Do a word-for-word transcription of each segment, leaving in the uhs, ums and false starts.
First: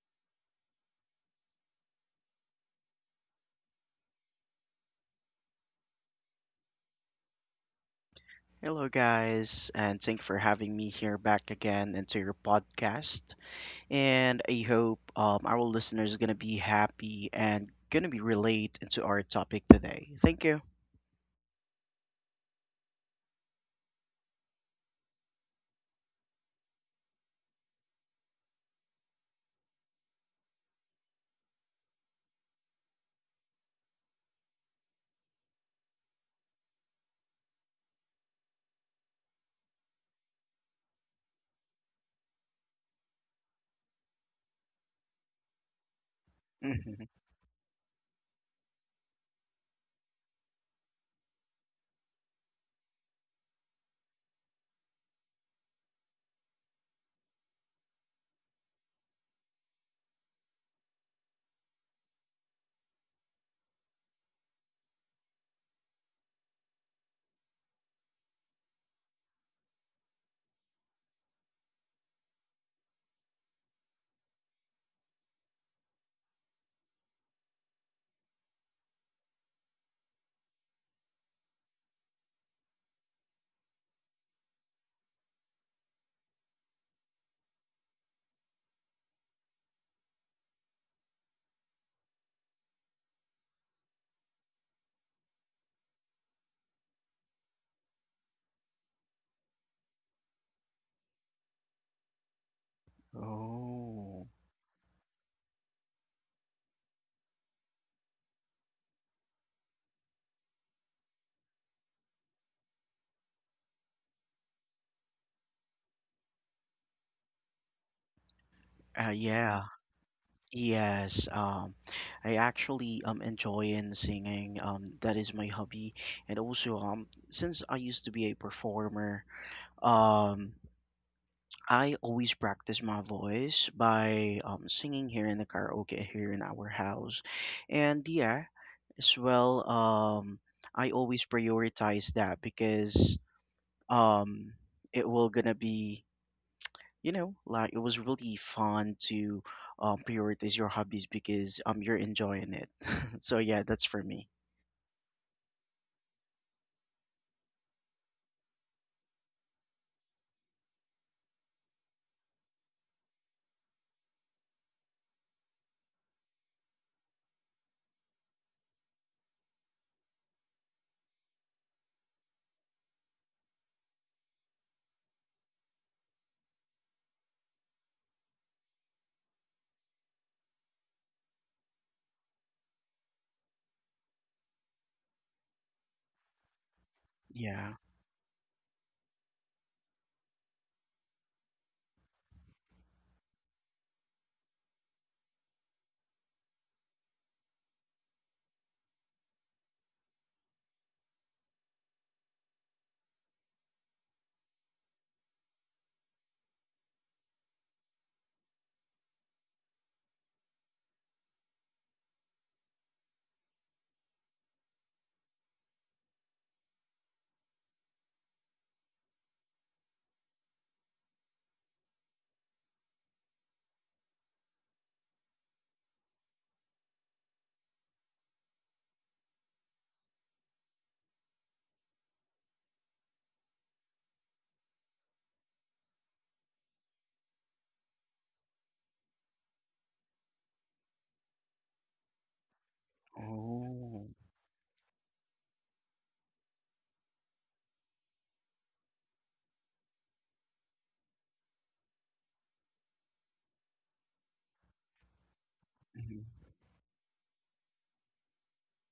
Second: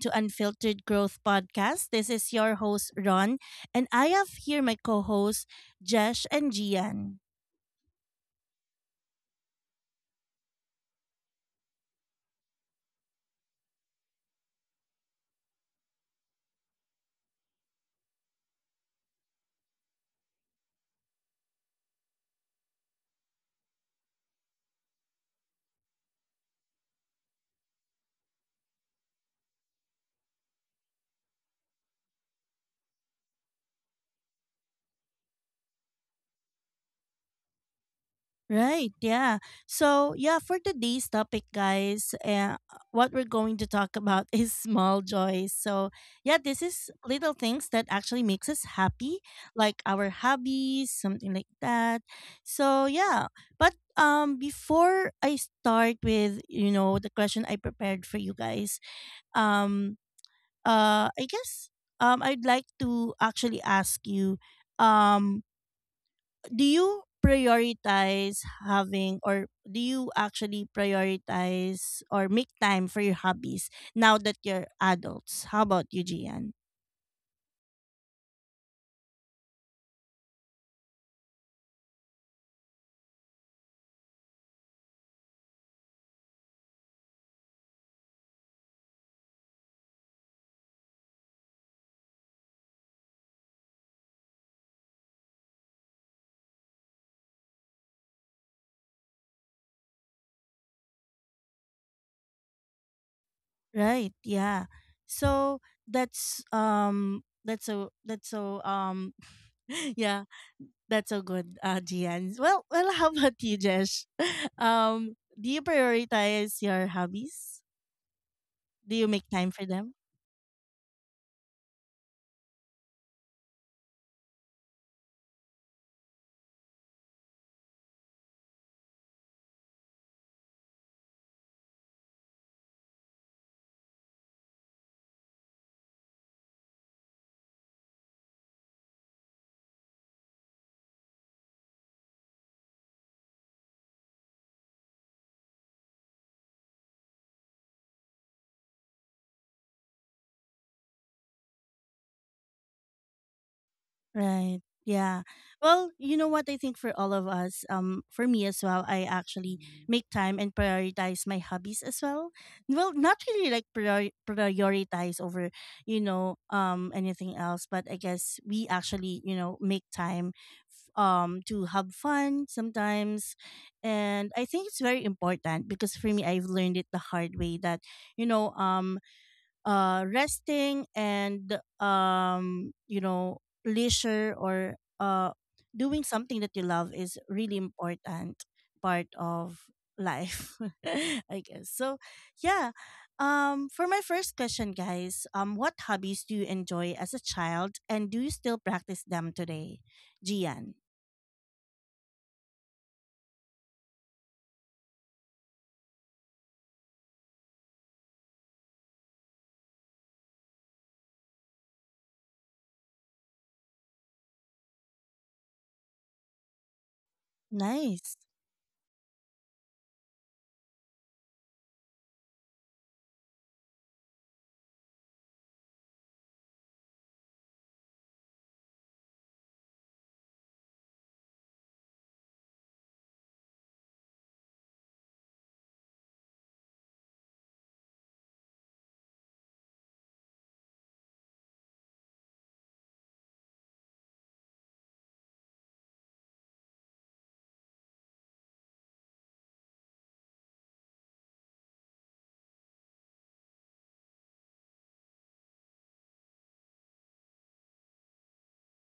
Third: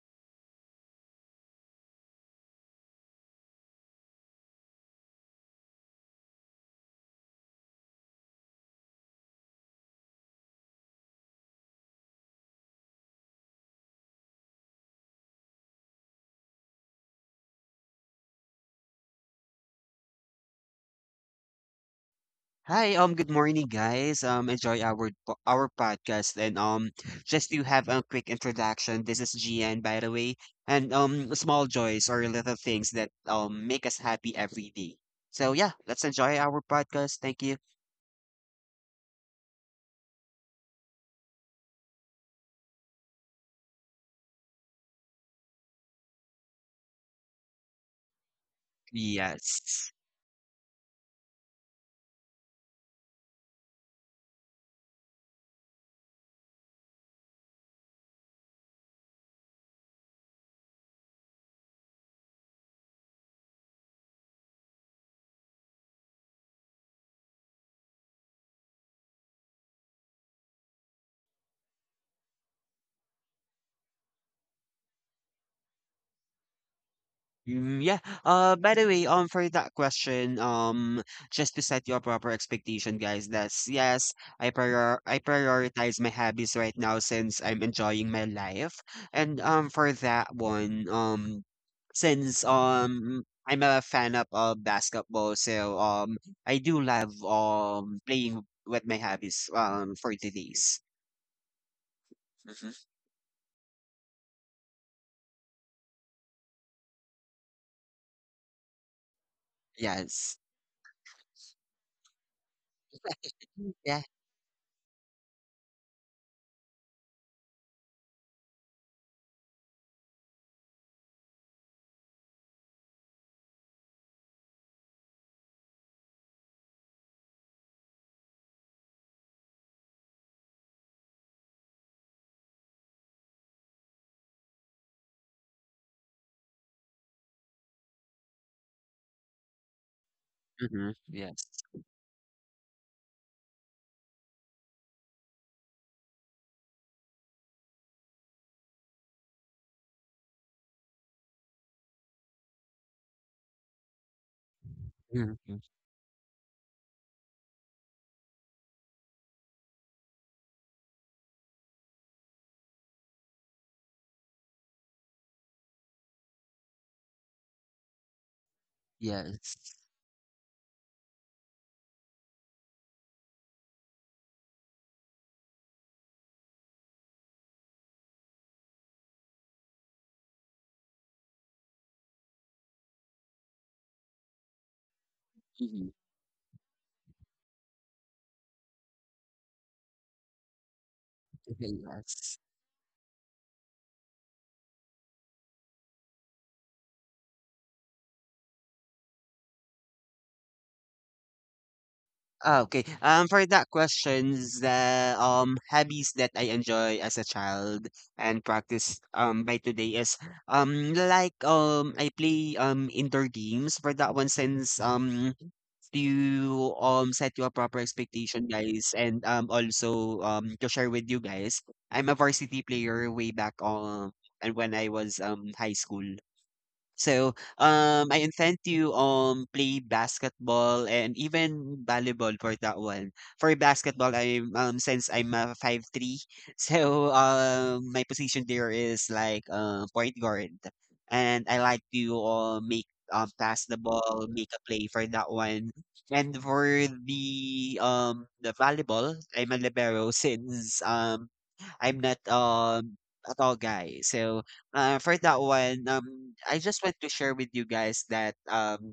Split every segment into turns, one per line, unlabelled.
to Unfiltered Growth Podcast. This is your host, Ron, and I have here my co hosts, Jesh and Gian.
Hello, guys, and thank you for having me here back again into your podcast. And I hope um, our listeners are going to be happy and going to be relate into our topic today. Thank you.
Hi, um, good morning, guys. Um, enjoy our po- our podcast, and um, just to have a quick introduction, this is G N, by the way, and um, small joys or little things that um make us happy every day. So yeah, let's enjoy our podcast. Thank you.
Right, yeah. So, yeah, for today's topic, guys, uh, what we're going to talk about is small joys. So, yeah, this is
Mhm.
little things that actually makes us happy, like
Yes.
our hobbies, something like that. So, yeah. But um before I start with, you know, the question I prepared for you guys, um uh, I guess um, I'd like to actually ask you um, do you prioritize having or do you actually prioritize or make time for your hobbies now that you're adults? How about you, Gian?
Mm, yeah. Uh, by the way, um, for that question, um, just to set your proper expectation, guys, that's yes, I prior I prioritize my hobbies right now since I'm enjoying my life. And um, for that one, um, since um I'm a fan of uh, basketball, so um I do love um playing with my hobbies um for today's. Mm-hmm.
Right,
Oh,
yeah. So that's um that's so that's so um yeah
Yes.
that's so good, uh, Gian. Well, well, how about you,
Yeah.
Jesh? Um, do you prioritize your hobbies? Do
uh,
you make time
yeah.
for them?
Yes, um, I actually um enjoy in singing. Um, that is my hobby, and also um since I used to be a performer, um I always practice my voice by um, singing here in the karaoke here in our house. And yeah, as well, um,
Mm-hmm.
I always
Yes.
prioritize that because um, it will gonna be, you know, like it was really fun to um, prioritize your hobbies because um, you're enjoying it. So yeah, that's for me.
Right, yeah.
Mm-hmm.
Well, you know what, I think for all of us, um for me as well, I actually make time and prioritize my hobbies as well. Well, not really like prior- prioritize over, you know, um anything else, but I guess we actually, you
Yes.
know, make time f- um to have fun sometimes. And I think it's very important because for me I've learned it the hard way that, you know um uh, resting and, um, you know, leisure or uh,
Mhm.
doing something that you love is really
Yeah.
important part of life. I guess so.
Yes.
yeah um for my first question, guys, um what hobbies do you enjoy as a child and do you still practice them today, Gian?
Ah, okay. Um, for that questions, the um hobbies that I enjoy as a child and practice um by today is um like um I play um indoor games for that one, since um to um set you a proper
Nice.
expectation, guys, and um also um to share with you guys, I'm a varsity player way back, um and when I was um high school. So, um, I intend to um play basketball and even volleyball for that one. For basketball, I'm um since I'm a five three, so um my position there is like uh, point guard, and I like to uh, make, um pass the
Oh.
ball, make a play for that one. And for the um the volleyball, I'm a libero. Since um I'm not um a tall guy, so uh, for that one,
Mm-hmm.
um, I just want to share with you guys that um,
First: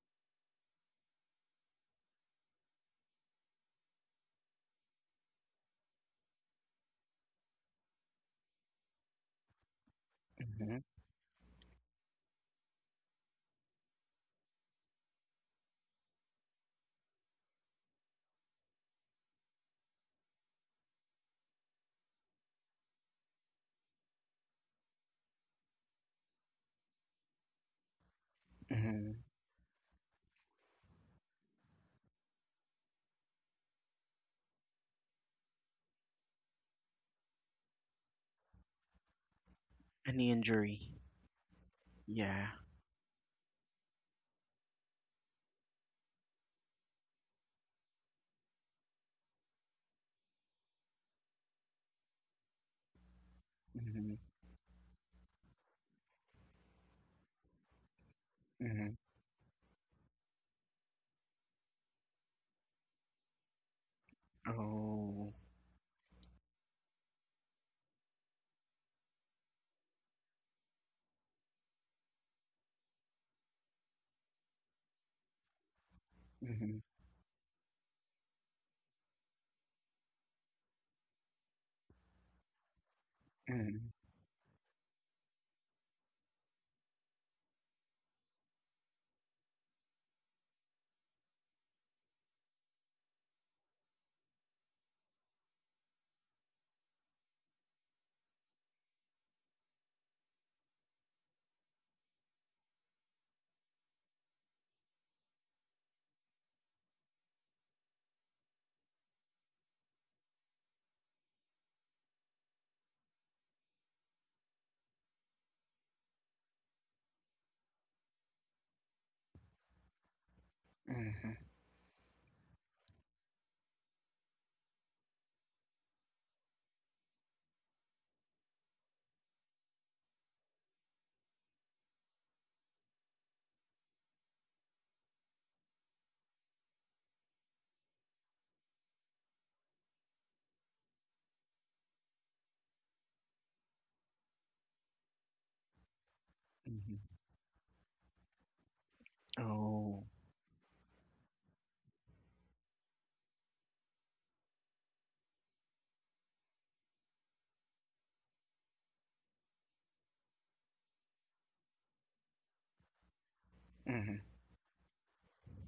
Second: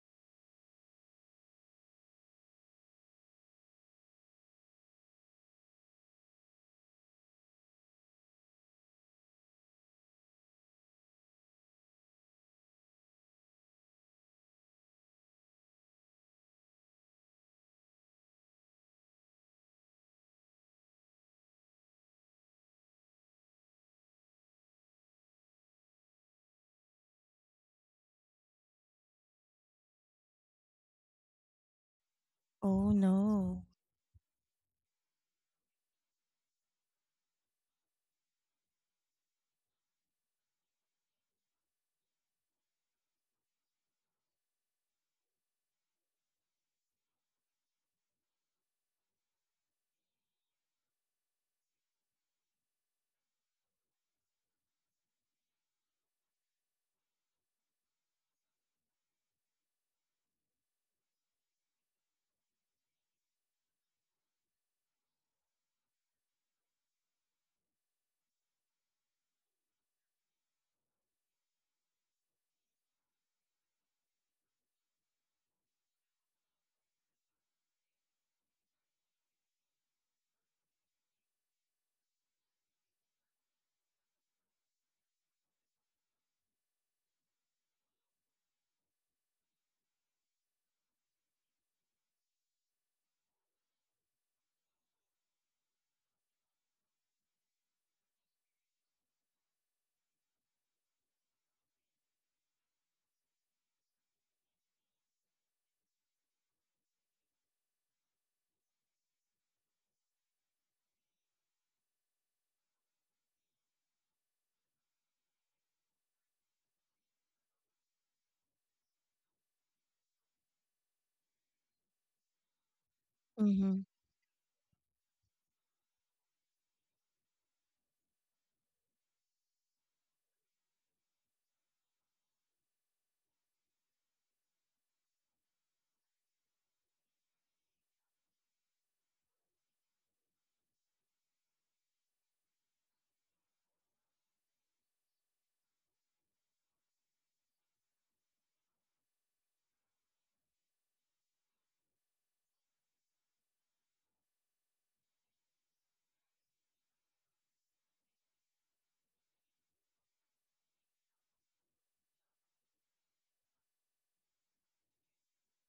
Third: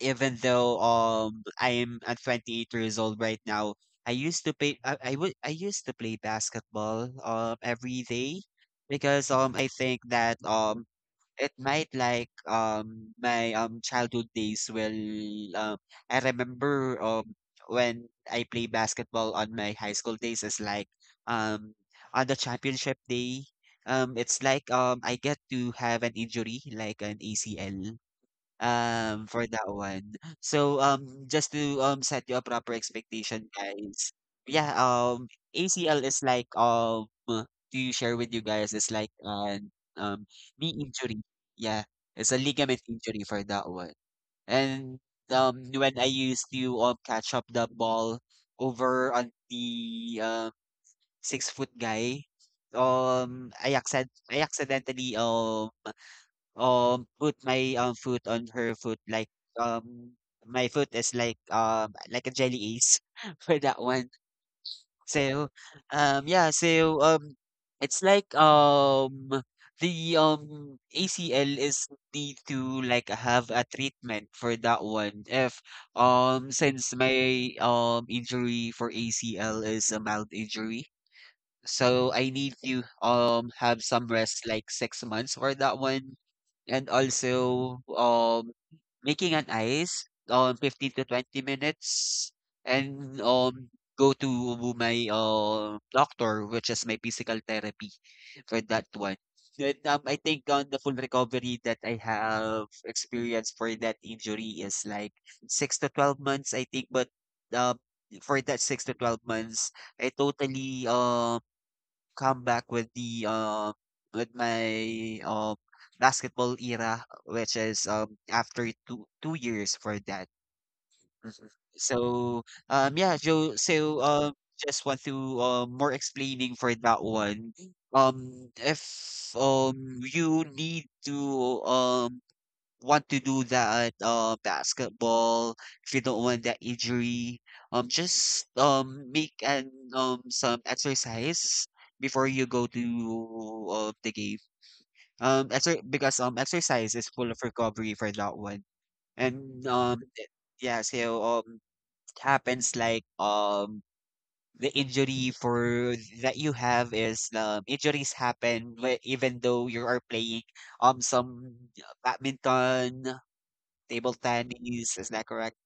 even though um, I am at twenty-eight years old right now, I used to play. I, I would. I used to play basketball um every day because um I think that
Mm-hmm.
um it might, like um my um childhood days will, um I remember um when I play basketball on my high school days is like, um on the championship day, um it's like um I get to have an injury like an A C L,
Mm-hmm.
um, for that one. So, um, just to um set you a proper
Oh
expectation,
no.
guys. Yeah, um, A C L is like, um to share with you guys, is like an um
Any
knee
injury?
injury. Yeah, it's a
Yeah.
ligament injury for that one. And um, when I used to um catch up the ball over on the um six foot guy, um, I accent
Mm-hmm.
I accidentally um um put my um foot on her
Mm-hmm.
foot, like um my foot is like, um like a jelly ace. For that one.
Oh.
So um yeah, so um it's like um the um A C L is need to like have a treatment for that one, if um
Mhm,
since my um injury for A C L is a mild injury. So I need to um have
mhm,
some rest like six months for that one, and also, um, making an ice on fifteen to twenty minutes, and um, go to my uh, doctor, which is my physical therapy for that one. Then, um, I think on the full recovery that I have experienced for that injury is like six to twelve months, I think. But uh, for that six to twelve months, I totally um come back with the, um with my um basketball era, which is um after two two years for that.
mhm,
Mhm. So um yeah, Joe.
Mm-hmm.
So um just want to uh, more explaining for that one. Um, if um you need to um want to do that uh basketball, if you don't want that injury, um just um make an, um some exercise before you go to uh, the game, um exer- because um exercise
mhm.
is full of recovery for that one. And
Oh.
um it- yeah, so um it happens like, um the injury for that you have is, um injuries happen, whe- even though you are playing um some uh, badminton, table
Mhm.
tennis. Is that correct?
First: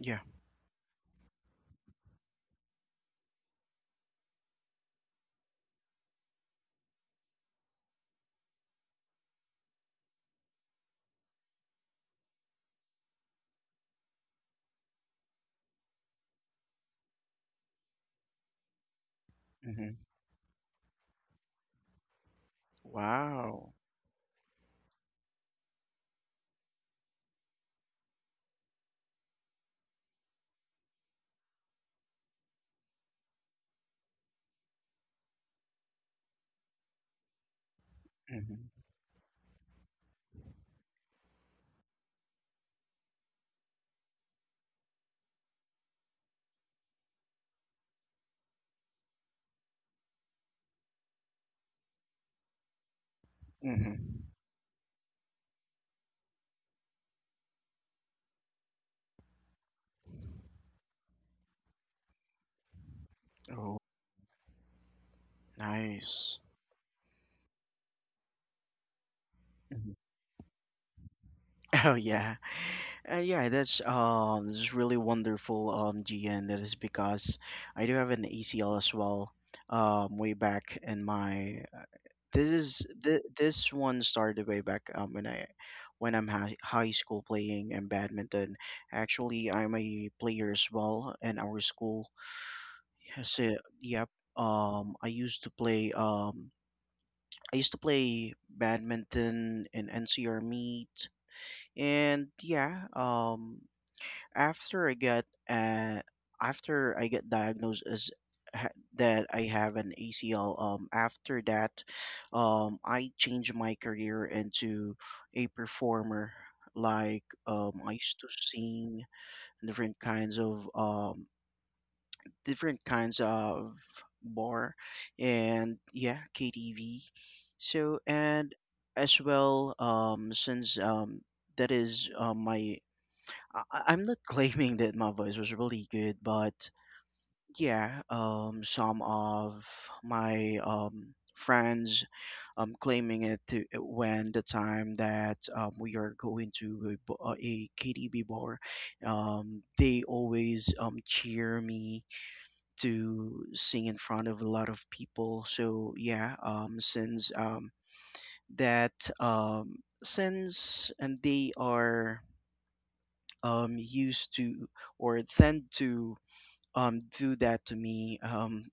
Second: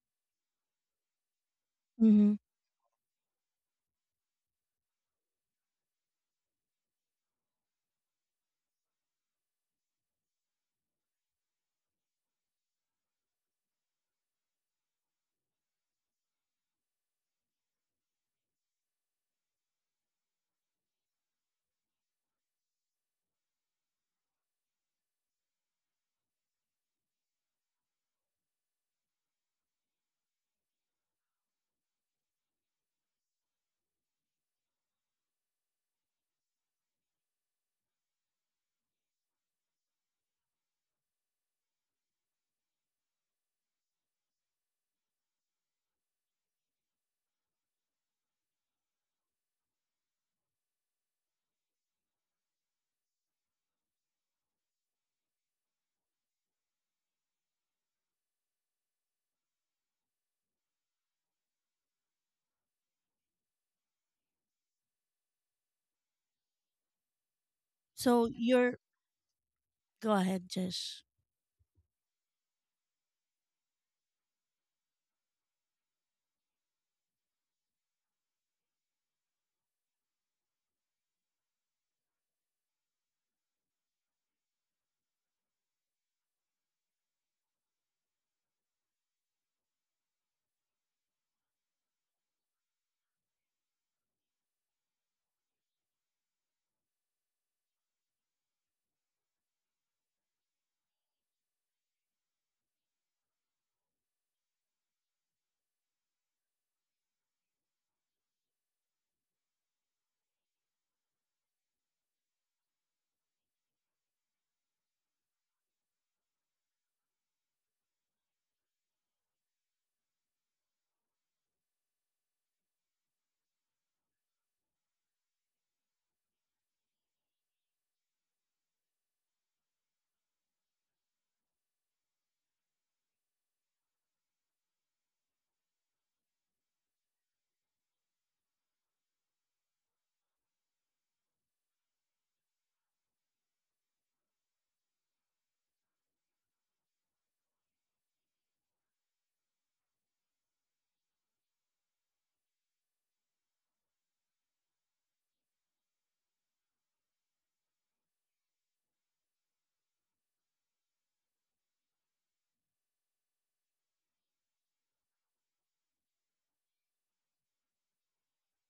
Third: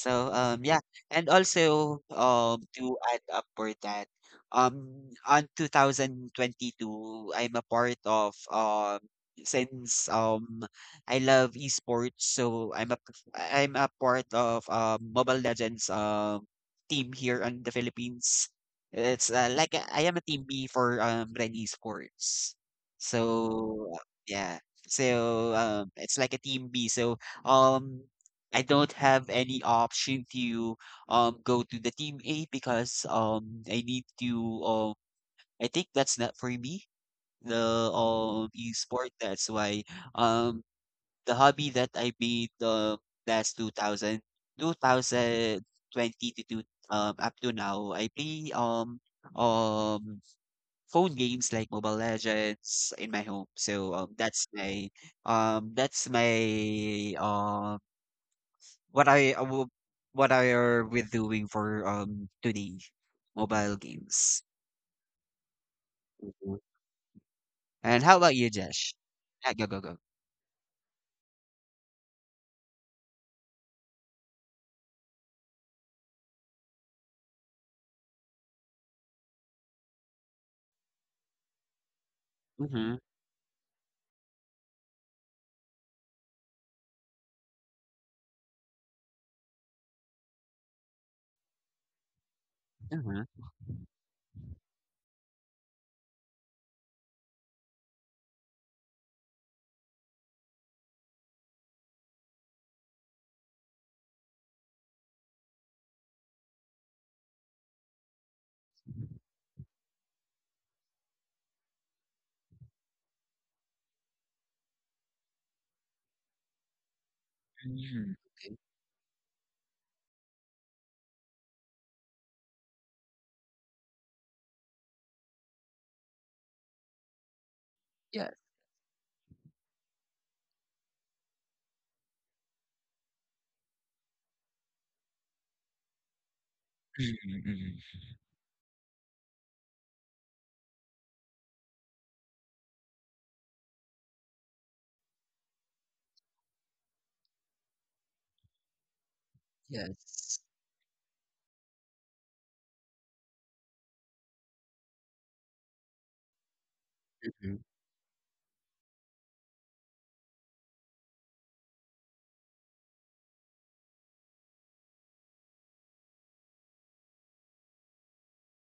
Yeah.
um, yeah, and also,
Mm-hmm.
um, to add up for that, um, on two thousand twenty-two, I'm a part of, um, since, um, I love esports, so I'm a, a I'm a part of, um, Mobile Legends, um, team here in the Philippines. It's, uh, like, uh,
Mhm.
I am a team B for, um, Ren Esports.
Wow.
So, uh, yeah, so, um, it's like a team B. So, um, I don't have any option to um go to the team A because um I need to, um I think that's not for me, the um
Mhm,
e-sport. That's why, um the hobby that I made um last two thousand two thousand twenty to two, um up to now I play um um phone games like Mobile Legends in my home, so um
mhm.
that's my, um that's my um what I, uh, wo- what I are we doing for um today?
Oh,
Mobile games.
nice.
Mhm. And how
So
about you,
you're
Jesh? Yeah, go, go,
Mhm.
go.
go ahead, Jish.
Oh yeah, uh, yeah. That's um, This is really wonderful, um, G N. That is because I do have an A C L as well. Um, way back in my this is
Mm-hmm.
th- this one started way back um when I when I'm high, high school playing in badminton. Actually, I'm a player as well in our school. Yeah,
Mm-hmm.
so, yep. Um, I used to play. Um, I used to play badminton in N C R meet, and yeah. Um, after I got uh, After I get diagnosed as ha- that I have an A C L. Um, after that, um, I changed my career into a performer. Like, um, I
Mm-hmm.
used to sing different kinds of um different kinds of bar and yeah, K T V. So
Yes.
and as well, um, since um, that is uh, my, I- I- I'm not claiming that my voice was really good, but
Mm-hmm.
yeah, um, some of my um friends um claiming it to, when the time that um, we are going to a, b- uh, a K T V bar, um, they
Yes.
always um cheer me to sing in front of a lot of people. So yeah, um, since
Mm-hmm.
um, that um, since and they are um, used to or tend to um, do that to me. Um,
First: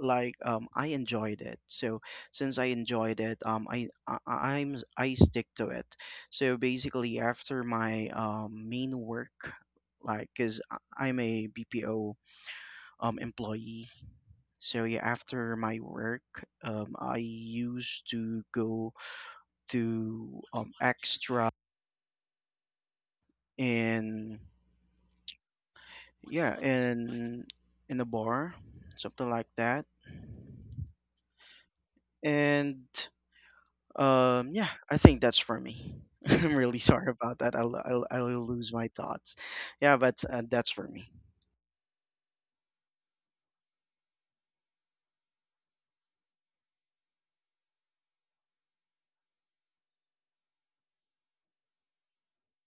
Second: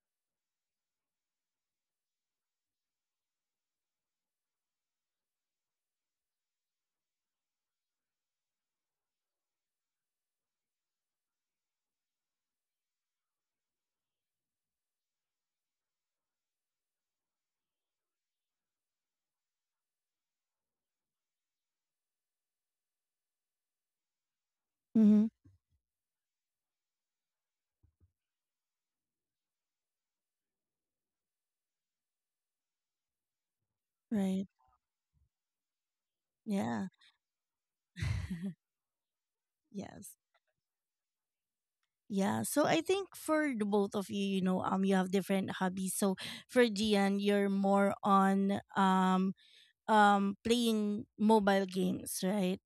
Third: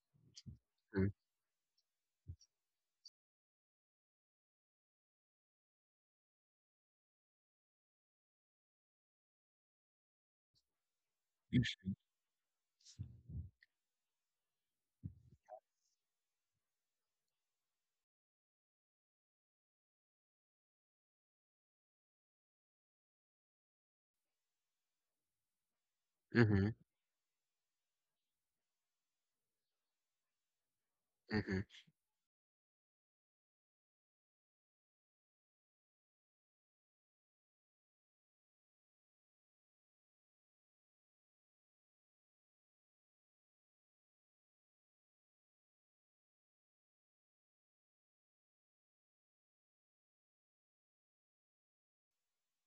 Like um, I enjoyed it. So since I enjoyed it, um, I, I I'm I stick to it. So basically, after my um, main work, like because I'm a B P O um, employee, so yeah, after my work, um, I used to go to um, extra and
Mm-hmm.
yeah
Mm-hmm.
and in a bar, something like that.
Mm-hmm.
And
Right.
um, yeah, I think that's for me. I'm really
Yeah.
sorry about that. I'll, I'll I'll lose my thoughts. Yeah,
Yes.
but uh, that's for me.
Yeah. So I think for the both of you, you know, um, you have different hobbies. So for Gian, you're more on um um playing mobile games, right?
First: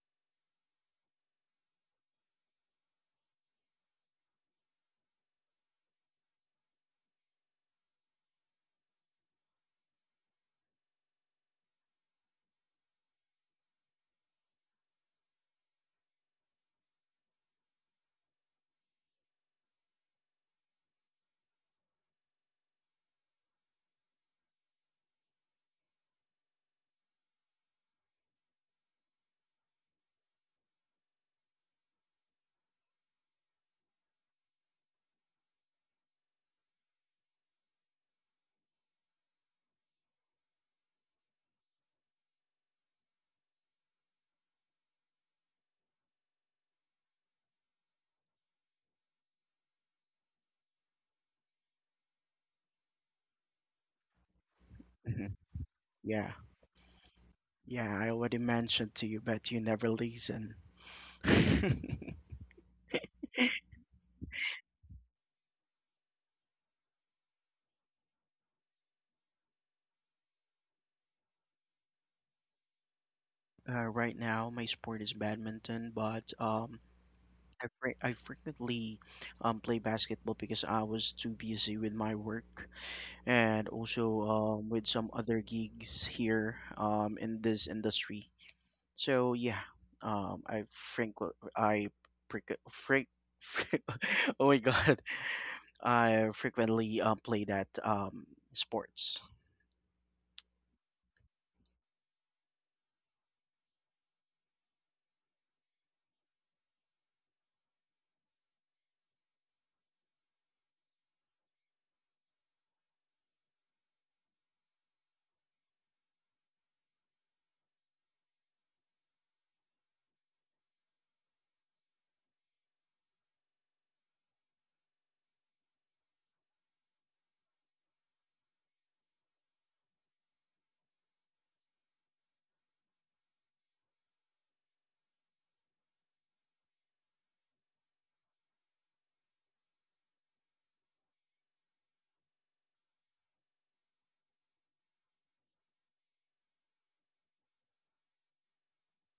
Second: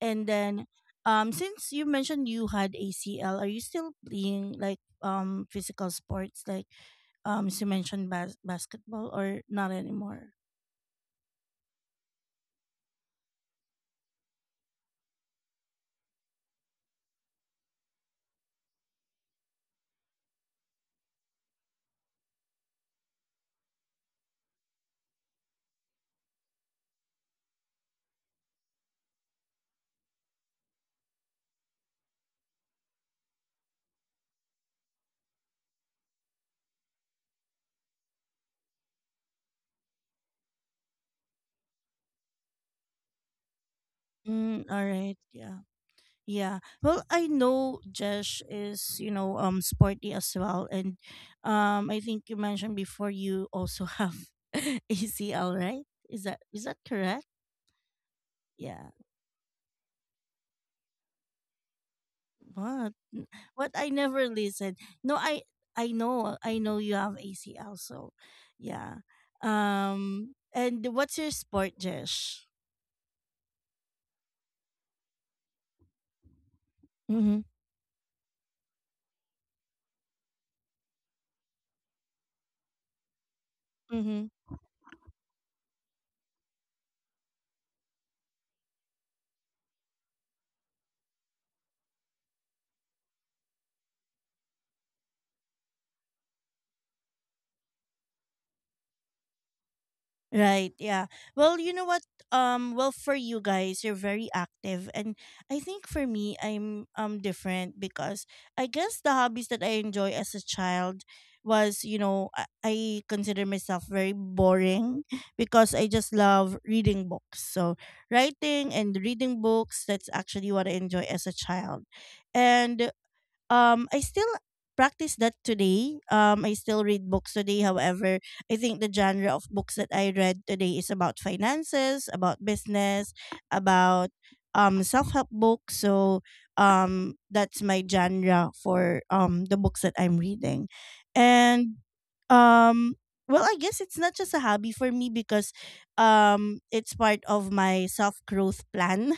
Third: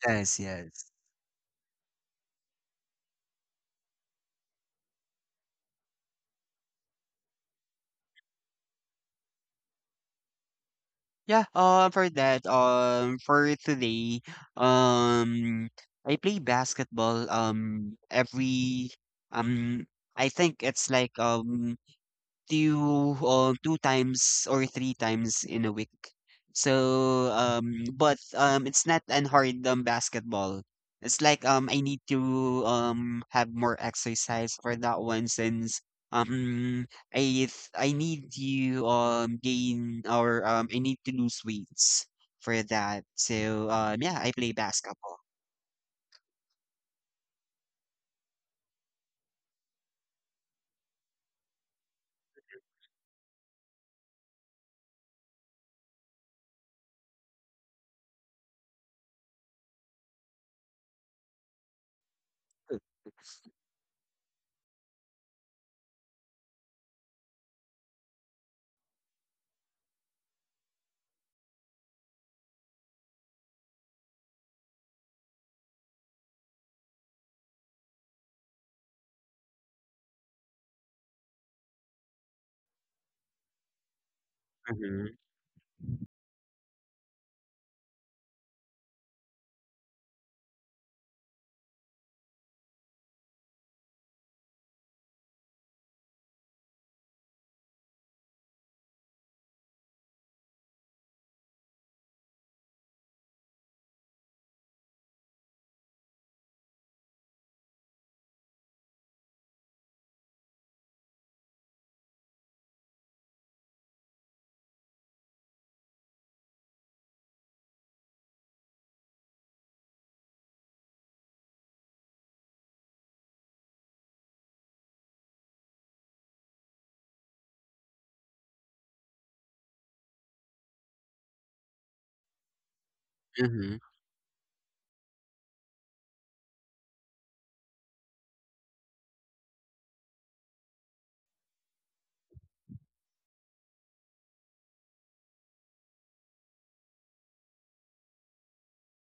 And
Yes,
then
yes.
um since you mentioned you had A C L, are you still playing like um physical sports like, um as you mentioned, bas- basketball, or not anymore?
Yeah, um for that, um for today, um I play basketball um every um I think it's like um to you, um, two times or three times in a week. So um, but um, it's not an hard, um, basketball. It's like, um, I need to um have more exercise for that one since, um I th- I need to um gain, or um I need to lose weights for that. So um yeah, I play
Mm, all right.
basketball.
Yeah. Yeah. Well, I know Jesh is, you know, um sporty as well, and um I think you mentioned before you also have
Mhm.
A C L, right? Is
Yeah,
that is that correct?
yeah. I already
Yeah.
mentioned to you, but you never listen.
What? N- What I never listened. No, I I know. I know you have A C L, so yeah. Um, and what's your sport, Jesh?
Uh, right now, my sport is badminton, but um,
Mhm.
I, fre- I frequently um, play basketball because I was too busy with my work and also
Mhm.
um, with
Mm-hmm.
some other gigs here um, in this industry. So yeah, um, I frequent I frequ freq oh my God, I frequently um, play that um, sports.
Right, yeah. Well, you know what? Um, well, for you guys, you're very active, and I think for me, I'm um different because I guess the hobbies that I enjoy as a child was, you know, I, I consider myself very boring because I just love reading books. So writing and reading books, that's actually what I enjoy as a child, and um I still practice that today. Um, I still read books today. However, I think the genre of books that I read today is about finances, about business,
Mm-hmm.
about um self-help books. So um that's my genre for um the books that I'm reading. And um well, I guess it's not just a hobby for me because um it's part of my self-growth plan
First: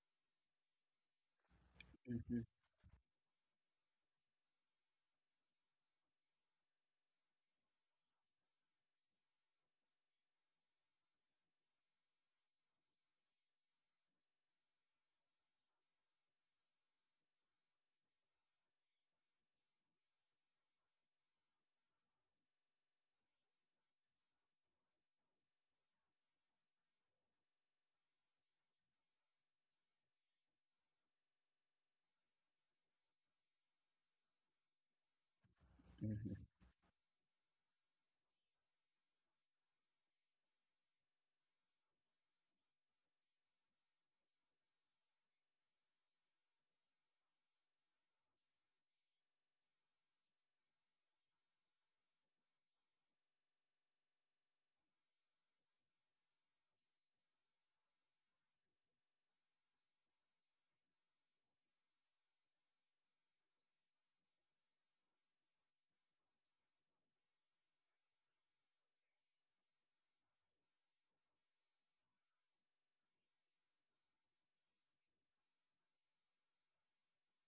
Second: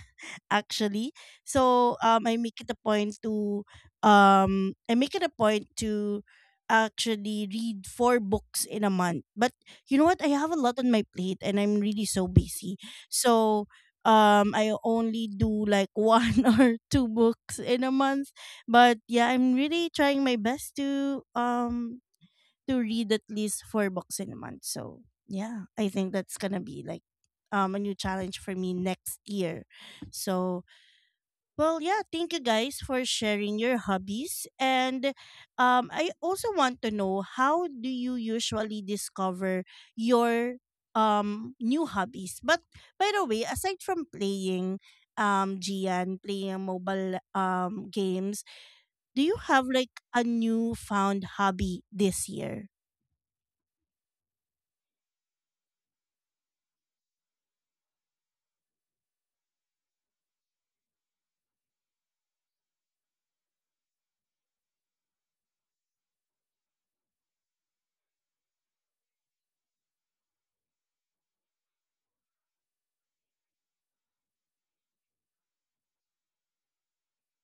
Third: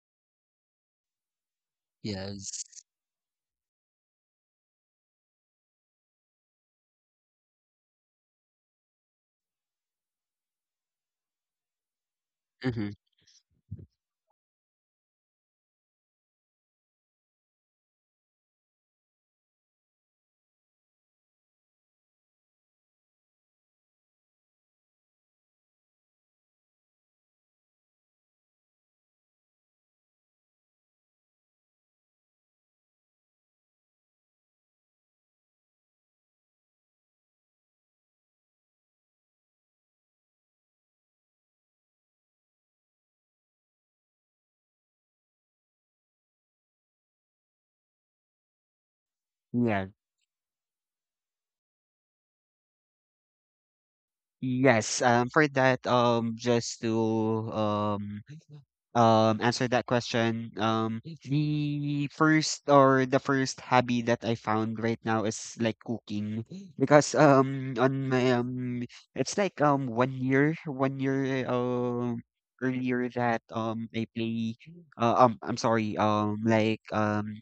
actually. So um, I
Hmm.
make
Yes.
it a point to um, I make it a point to actually read four books in a month. But you know what? I have a lot on my plate, and I'm really so busy. So um, I only do like one or two books in a month. But yeah, I'm really trying my best to um to read at least four books in a month. So yeah, I think that's gonna be like um a new challenge for me next year. So well, yeah, thank you guys for sharing your hobbies. And um, I
Hmm.
also want to know how do you usually discover your um, new hobbies? But by the way, aside from playing um, Gian, playing mobile um, games, do you have
Mm-hmm.
like a newfound hobby this year?
Yes, um, for that, um, just to um, um, answer that question, um, the first or the first hobby that I found right now is like cooking because um on my, um it's like um one year one year um earlier, that um I play, uh, um I'm sorry, um like um